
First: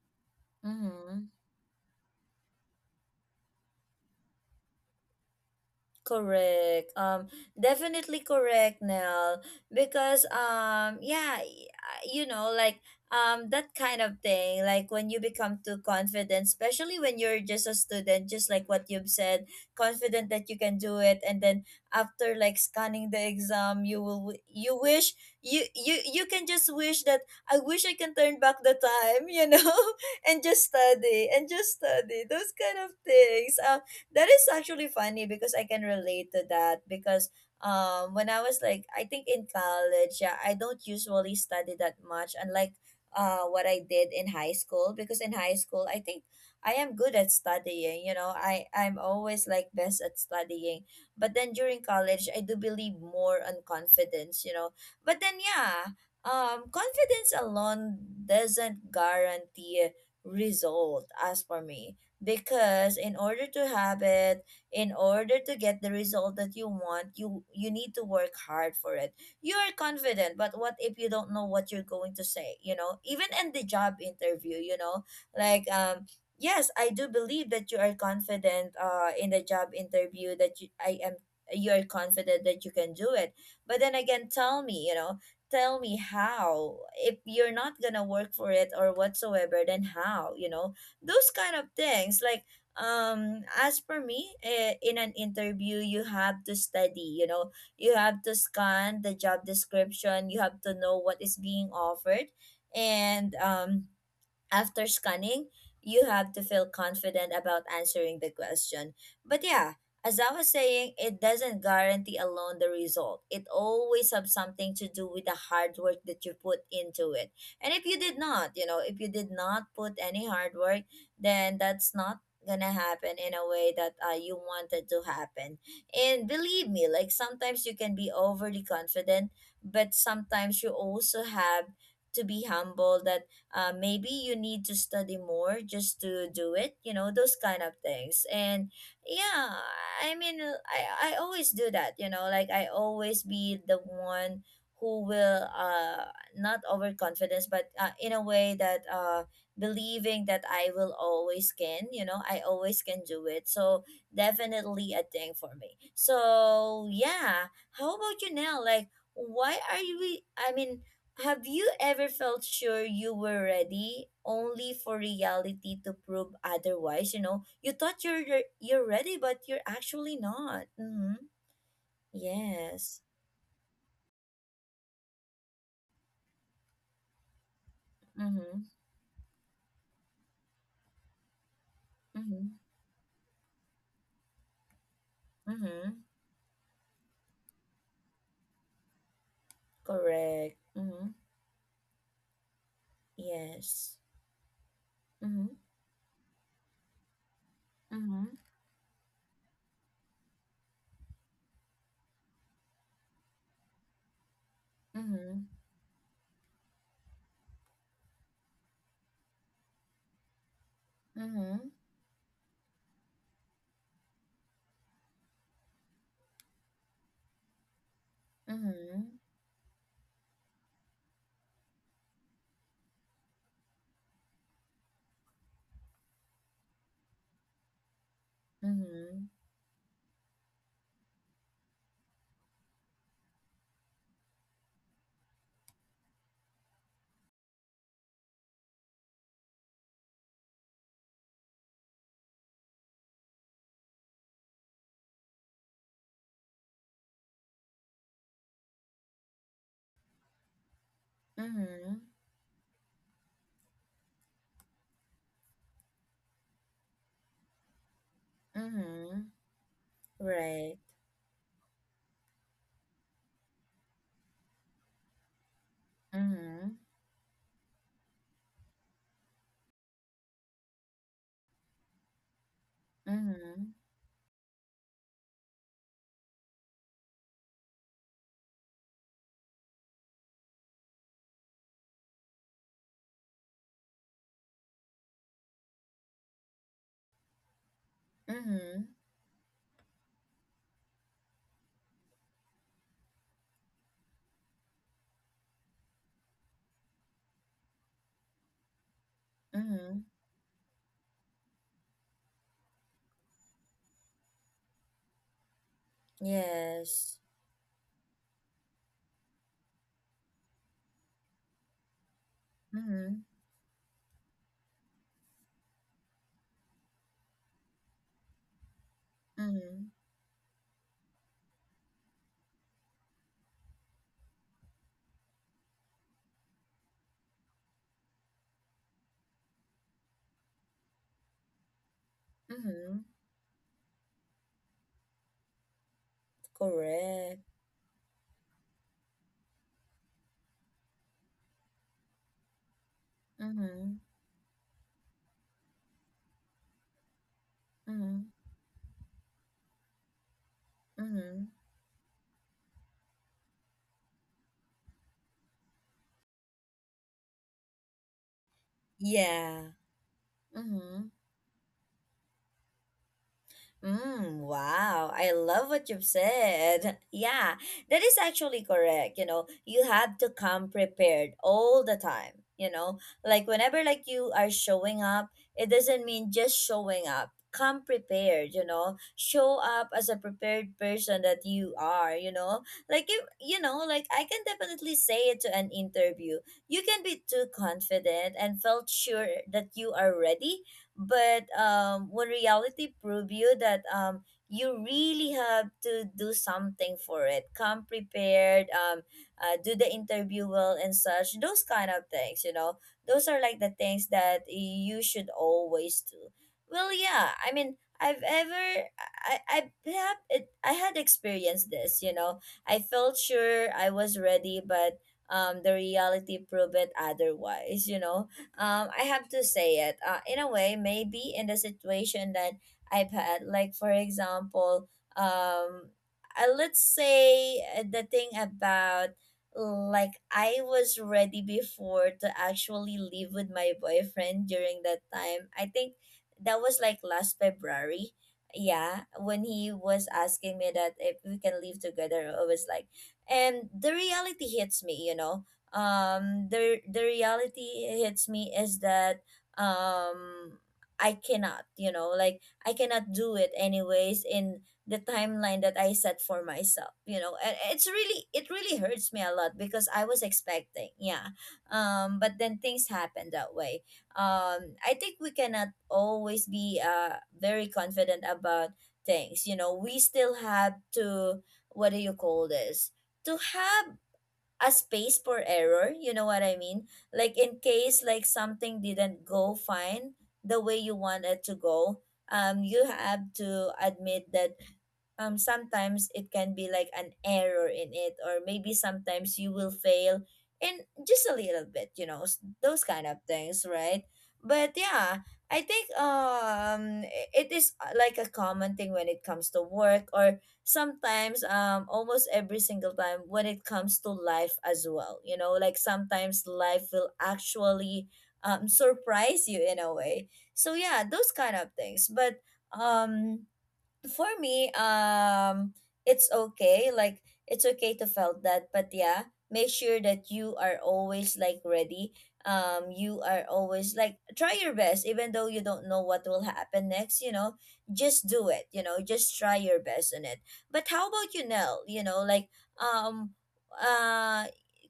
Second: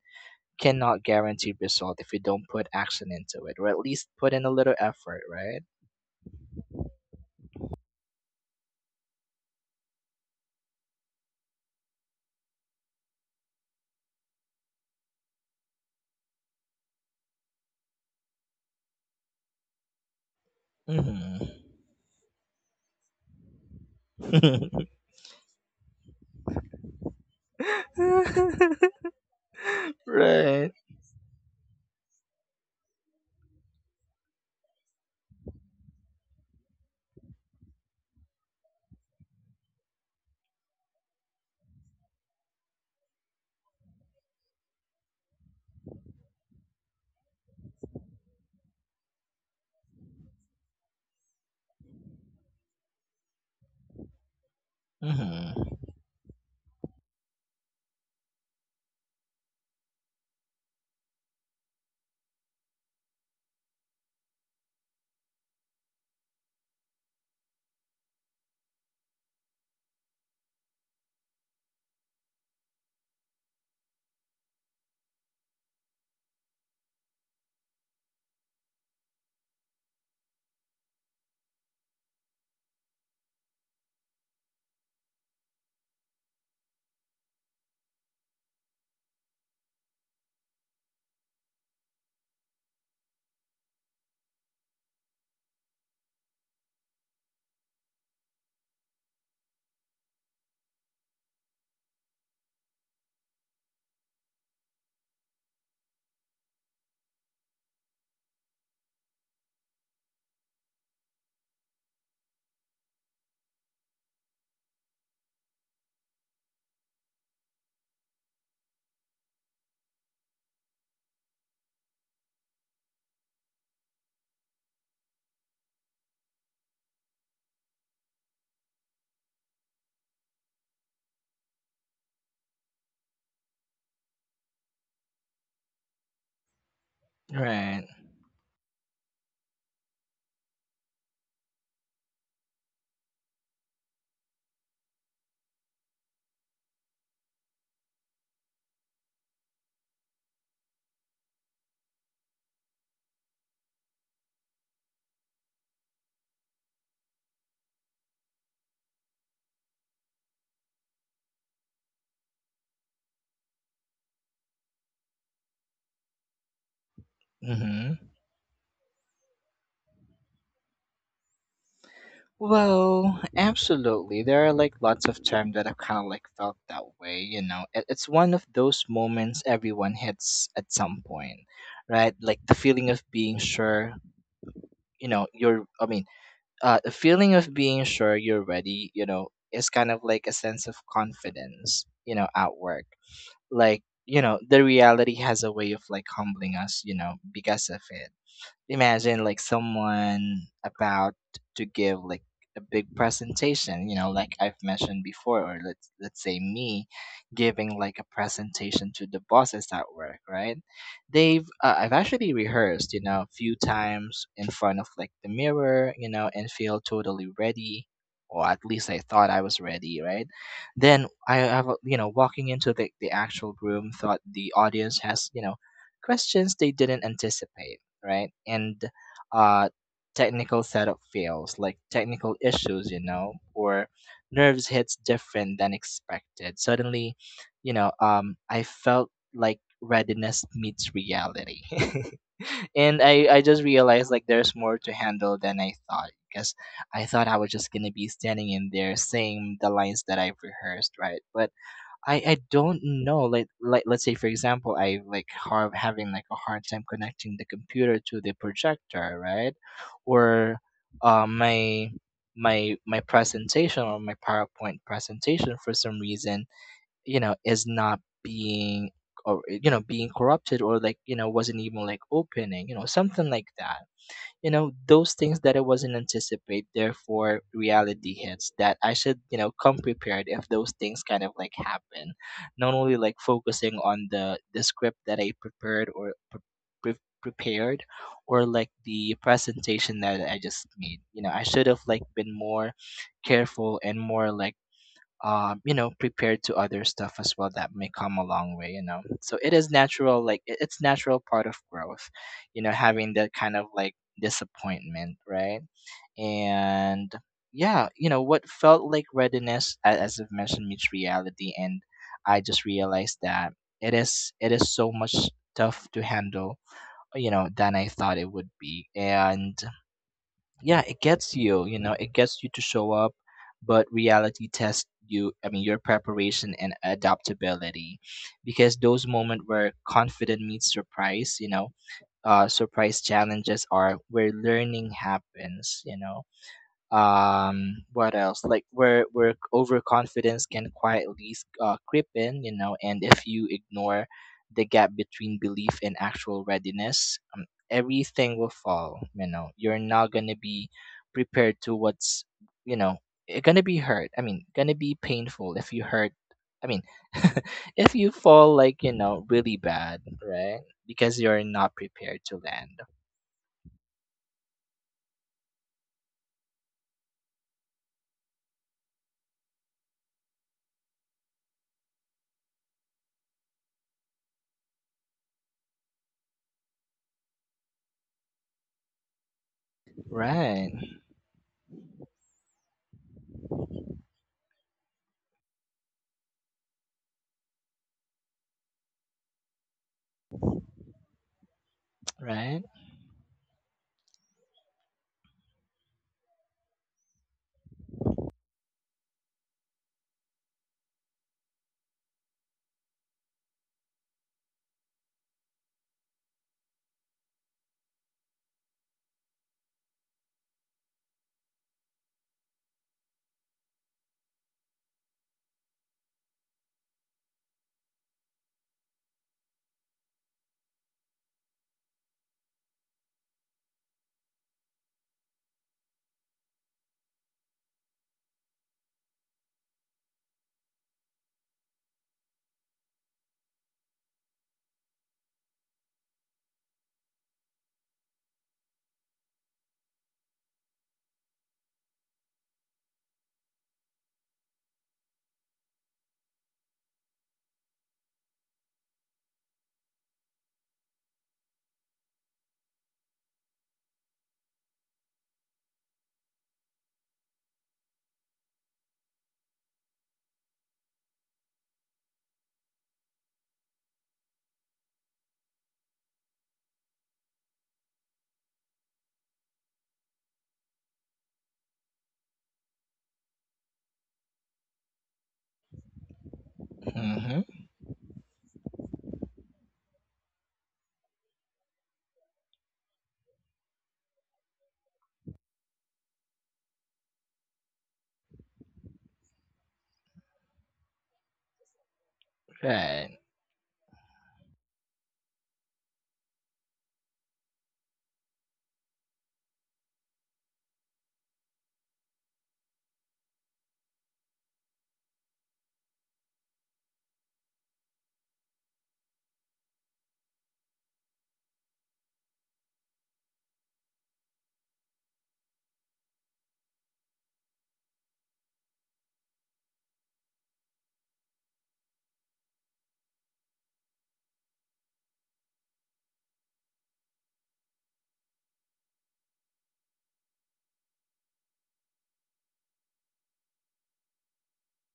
Speaker 2: cannot
Speaker 1: Mm-hmm.
Speaker 2: guarantee result if you don't put action into it, or at least put in a little effort, right?
Speaker 1: Correct. Definitely correct, Nell. Because yeah, you know, like that kind of thing. Like when you become too confident, especially when you're just a student, just like what you've said, confident that you can do it, and
Speaker 2: Hmm.
Speaker 1: then after like scanning the exam, you wish you can just wish that I wish I can turn back the time, you know,
Speaker 2: Right.
Speaker 1: and just study those kind of things. That is actually funny because I can relate to that because when I was like I think in college, yeah, I don't usually study that much, unlike what I did in high school, because in high school I think I am good at studying, you know. I'm always like best at studying. But then during college, I do believe more on confidence, you know. But then
Speaker 2: Hmm.
Speaker 1: yeah, confidence alone doesn't guarantee result as for me because in order to have it, in order to get the result that you want, you need to work hard for it. You are confident, but what if you don't know what you're going to say, you know, even in the job interview, you know, like yes, I do believe that you are confident in the job interview that you, I am, you are confident that you can do it. But then again, tell me, you know, tell me how, if you're not gonna work for it or whatsoever, then how, you know, those kind of things, like as for me eh, in an interview you have to study, you know, you have to scan the job description, you have to know what is being offered. And after scanning, you have to feel confident about answering the question. But yeah, as I was saying, it doesn't guarantee alone the result. It always has something to do with the hard work that you put into it. And if you did not, if you did not put any hard work, then that's not gonna happen in a way that you wanted to happen. And believe me, like sometimes you can be overly confident, but sometimes you also have to be humble that maybe you need to study more just to do it, you know, those kind of
Speaker 2: Right.
Speaker 1: things. And yeah, I mean, I always do that, you know, like I always be the one who will not overconfidence, but in a way that believing that I will always can, you know, I always can do it, so definitely a thing for me. So yeah, how about you now, like why are you, I mean, have you ever felt sure you were ready only for reality to prove otherwise? You know, you
Speaker 2: Hmm.
Speaker 1: thought you're ready, but you're actually not. Mm-hmm.
Speaker 2: Well,
Speaker 1: Yes.
Speaker 2: absolutely. There are like lots of times that I've kind of like felt that way, you know. It's one of those
Speaker 1: Mm-hmm.
Speaker 2: moments everyone hits at some point, right? Like the
Speaker 1: Mm-hmm.
Speaker 2: feeling of being sure, you know, you're, I mean
Speaker 1: Mm-hmm.
Speaker 2: the feeling of being sure you're ready, you know, is kind of like a sense of
Speaker 1: Correct. Mm-hmm.
Speaker 2: confidence, you know, at work. Like,
Speaker 1: Yes.
Speaker 2: you know, the reality has a
Speaker 1: Mm-hmm.
Speaker 2: way of like humbling us, you know, because of it.
Speaker 1: Mm-hmm.
Speaker 2: Imagine like someone about to give like a big presentation, you know, like I've mentioned before, or let's say me giving like a presentation to the bosses at work, right? They've
Speaker 1: Mm-hmm.
Speaker 2: I've actually rehearsed, you know, a few times in front of like the mirror, you know, and feel totally ready, or at least I thought
Speaker 1: Mm-hmm.
Speaker 2: I was ready, right? Then I have you know, walking into the actual room, thought the audience has, you know, questions they didn't anticipate, right? And
Speaker 1: Mm-hmm.
Speaker 2: uh, technical setup fails, like technical issues, you know, or nerves hits different than expected. Suddenly, I felt like readiness meets reality. And I just realized like there's more to handle than I thought, because I thought I was just gonna be standing in there saying the lines that I've rehearsed, right? But
Speaker 1: Mm-hmm.
Speaker 2: I
Speaker 1: Mm-hmm.
Speaker 2: I don't know, like let's say, for example, I like have having like a hard time connecting the computer to the projector,
Speaker 1: Mm-hmm.
Speaker 2: right? Or
Speaker 1: Right.
Speaker 2: my my presentation or my PowerPoint presentation for some reason,
Speaker 1: Mm-hmm.
Speaker 2: you know, is not being, or you know, being corrupted, or like, you know, wasn't even like opening, you know, something like
Speaker 1: Mm-hmm.
Speaker 2: that. You know, those things that I wasn't anticipate, therefore reality hits that I should, you know, come prepared if those things kind of like happen. Not only like focusing on the script that I prepared or prepared, or like
Speaker 1: Mm-hmm.
Speaker 2: the presentation that I just made, you know, I should have like been more careful and more like, you know, prepared to other stuff as well that may come a long way, you know. So it is
Speaker 1: Mm-hmm.
Speaker 2: natural, like it's natural part of growth, you know, having that kind of like disappointment, right? And
Speaker 1: Yes.
Speaker 2: yeah, you know, what felt like readiness, as I've mentioned, meets reality, and I just realized
Speaker 1: Mm-hmm.
Speaker 2: that it is so much tough to handle, you know, than I thought it would be. And
Speaker 1: Mm-hmm.
Speaker 2: yeah, it gets you know, it gets you to show up, but reality tests you, I mean your preparation and adaptability, because those moments where confident meets surprise, you know, surprise
Speaker 1: Mhm.
Speaker 2: challenges are where learning happens, you know.
Speaker 1: Correct.
Speaker 2: Um, what else, like where overconfidence can quietly creep in, you know. And if you ignore
Speaker 1: Mhm.
Speaker 2: the gap between belief and actual readiness, everything
Speaker 1: Mhm.
Speaker 2: will fall, you know. You're not going to be prepared
Speaker 1: Mhm.
Speaker 2: to what's, you know, it's going to be hurt, I mean going to be painful if you hurt, I mean, if you fall like, you know, really
Speaker 1: Yeah.
Speaker 2: bad, right? Because
Speaker 1: Mhm.
Speaker 2: you're not prepared to land.
Speaker 1: Mm, wow, I love what you've said. Yeah, that is actually correct. You know, you have to come prepared all the time. You know, like whenever like you are showing up, it doesn't mean just showing up. Come prepared, you know. Show up as a prepared
Speaker 2: Right.
Speaker 1: person that you are, you know. Like if you know, like I can definitely say it to an interview. You can be too confident and felt sure that you are ready, but when
Speaker 2: Right.
Speaker 1: reality prove you that you really have to do something for it, come prepared, do the interview well and such, those kind of things, you know. Those are like the things that you should always do. Well yeah, I mean, I have it, I had experienced this, you know, I felt sure I was ready, but the reality proved it otherwise, you know. I have to say it. In a way, maybe in the situation that I've had, like for example, um, let's say the thing about, like I was ready before to actually live with my boyfriend during that time. I think that was like last February. Yeah, when he was asking me that if we can live together, I was like, and the reality hits me, you know, the reality hits me is that um I cannot, you know, like I cannot do it anyways in the timeline that I set for myself, you know. And it really hurts me a lot because I was expecting, yeah. Um, but then things happen that way. Um, I think we cannot always be very confident about things, you know. We still have to, what do you call this, to have a space for error, you know what I mean,
Speaker 2: Mm-hmm.
Speaker 1: like in case like something didn't go fine the way you wanted to go. Um, you have to admit that sometimes it can be like an error in it, or maybe sometimes you will fail in just a little bit, you know, those kind
Speaker 2: Right.
Speaker 1: of things, right? But yeah, I think it is like a common thing when it comes to work, or sometimes almost every single time when it comes to life as well, you know, like sometimes life will actually surprise you in a way. So yeah, those kind of things. But um for me, it's okay. Like it's okay to felt that, but yeah, make sure that you are always like ready. You are always like try your best, even though you don't know what will happen next. You know, just do it. You know, just try your best on it. But how about you, Nell? You know, like um, uh.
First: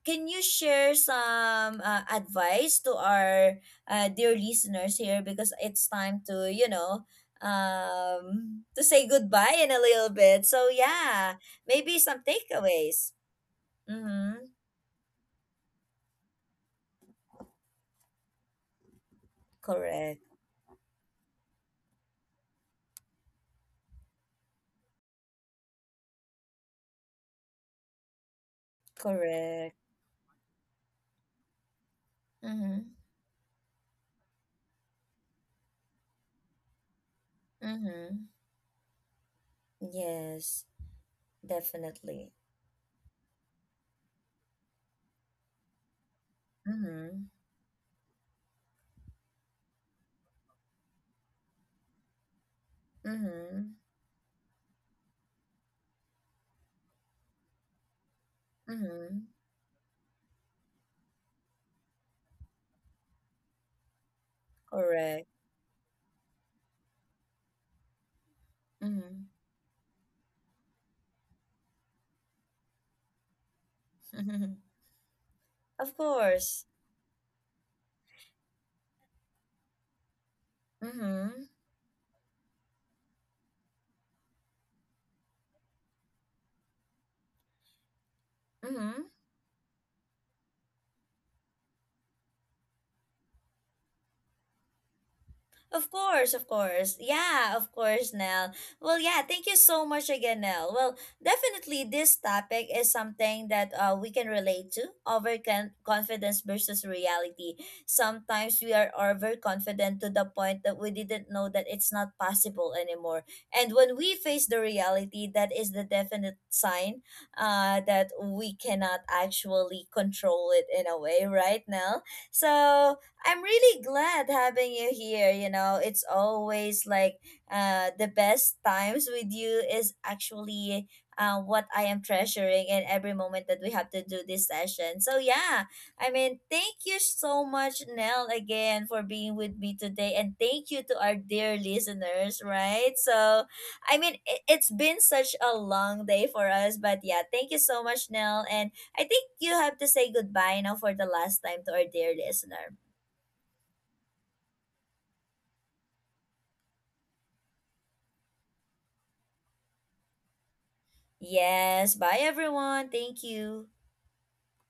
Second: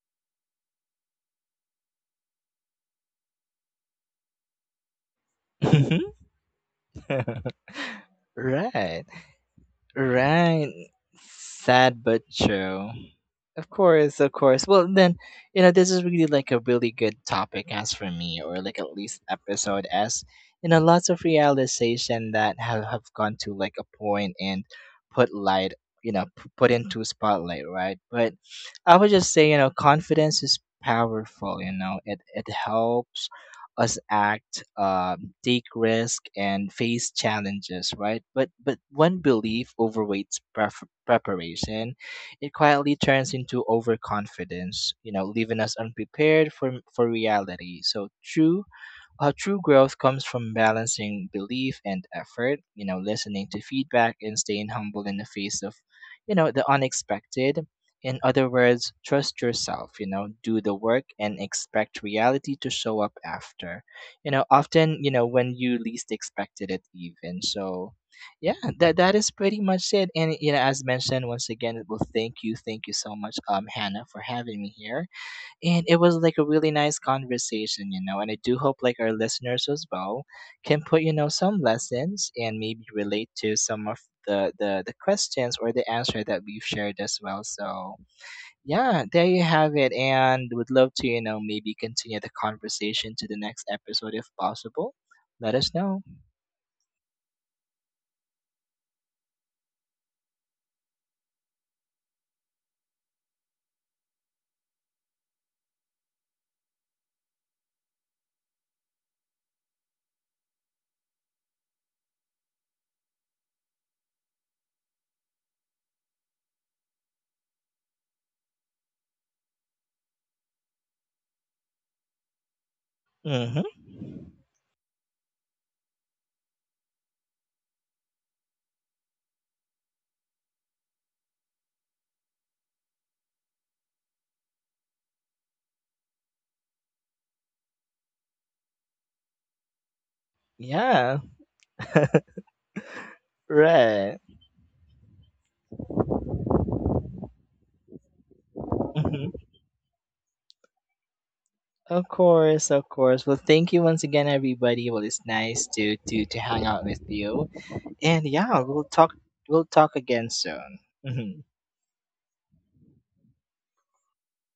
Speaker 1: Can you share some advice to our dear listeners here, because it's time to, you know, to say
Speaker 2: Right.
Speaker 1: goodbye in a little bit. So
Speaker 2: Right.
Speaker 1: yeah, maybe
Speaker 2: Sad
Speaker 1: some
Speaker 2: but true.
Speaker 1: takeaways.
Speaker 2: Of course, of
Speaker 1: Mm-hmm.
Speaker 2: course. Well, then, you know, this is really like a really good topic as for me, or like at least episode,
Speaker 1: Correct.
Speaker 2: as you know, lots of realization that have gone to like a point and put light, you know, put into spotlight, right? But I would just say, you know,
Speaker 1: Correct.
Speaker 2: confidence is powerful, you know, it
Speaker 1: Mm-hmm.
Speaker 2: helps us act, take risk and face challenges, right?
Speaker 1: Mm-hmm.
Speaker 2: But when belief overweights
Speaker 1: Yes,
Speaker 2: preparation,
Speaker 1: definitely.
Speaker 2: it quietly turns into overconfidence, you know, leaving us unprepared for
Speaker 1: Mm-hmm.
Speaker 2: reality. So true. Uh, true growth comes from balancing belief and effort, you know, listening to
Speaker 1: Mm-hmm.
Speaker 2: feedback and staying humble in the face of, you know, the unexpected. In other words,
Speaker 1: Mm-hmm.
Speaker 2: trust yourself, you know, do the work and expect reality to show up after. You know, often, you
Speaker 1: Correct.
Speaker 2: know, when you least expected it even. So yeah, that
Speaker 1: Mm-hmm.
Speaker 2: is pretty much it. And you know, as mentioned once again, well thank you so much, Hannah, for having me here, and
Speaker 1: Of
Speaker 2: it was like a
Speaker 1: course.
Speaker 2: really nice conversation, you know. And I do hope like our listeners as well can put, you know,
Speaker 1: Mm-hmm.
Speaker 2: some lessons and maybe relate to some of the questions or the answer that we've shared as well. So yeah,
Speaker 1: Mm-hmm.
Speaker 2: there you have it, and would love to, you know, maybe continue the conversation to the next episode if possible. Let us
Speaker 1: Of
Speaker 2: know.
Speaker 1: course, of course. Yeah, of course, Nell. Well, yeah, thank you so much again, Nell. Well, definitely this topic is something that we can relate to, confidence versus reality. Sometimes we are overconfident to the point that we didn't know that it's not possible anymore. And when we face the reality, that is the definite sign that we cannot actually control it in a way, right, Nell? So, I'm really
Speaker 2: Mm-hmm.
Speaker 1: glad having you here. You know, it's always like the best times with you is actually what I am treasuring in every moment that we have to do this session. So, yeah, I mean, thank you so much, Nell, again for being with me today. And thank you to our
Speaker 2: Yeah.
Speaker 1: dear listeners, right? So, I
Speaker 2: Right.
Speaker 1: mean, it's been such a long day for us, but yeah, thank you so much, Nell. And I think
Speaker 2: Hmm.
Speaker 1: you have to say goodbye now for the last time to our
Speaker 2: Of
Speaker 1: dear
Speaker 2: course,
Speaker 1: listener.
Speaker 2: of course. Well, thank you once again, everybody. Well, it's nice to hang out with you. And yeah, we'll talk again soon. Mhm.
Speaker 1: Yes, bye everyone. Thank you.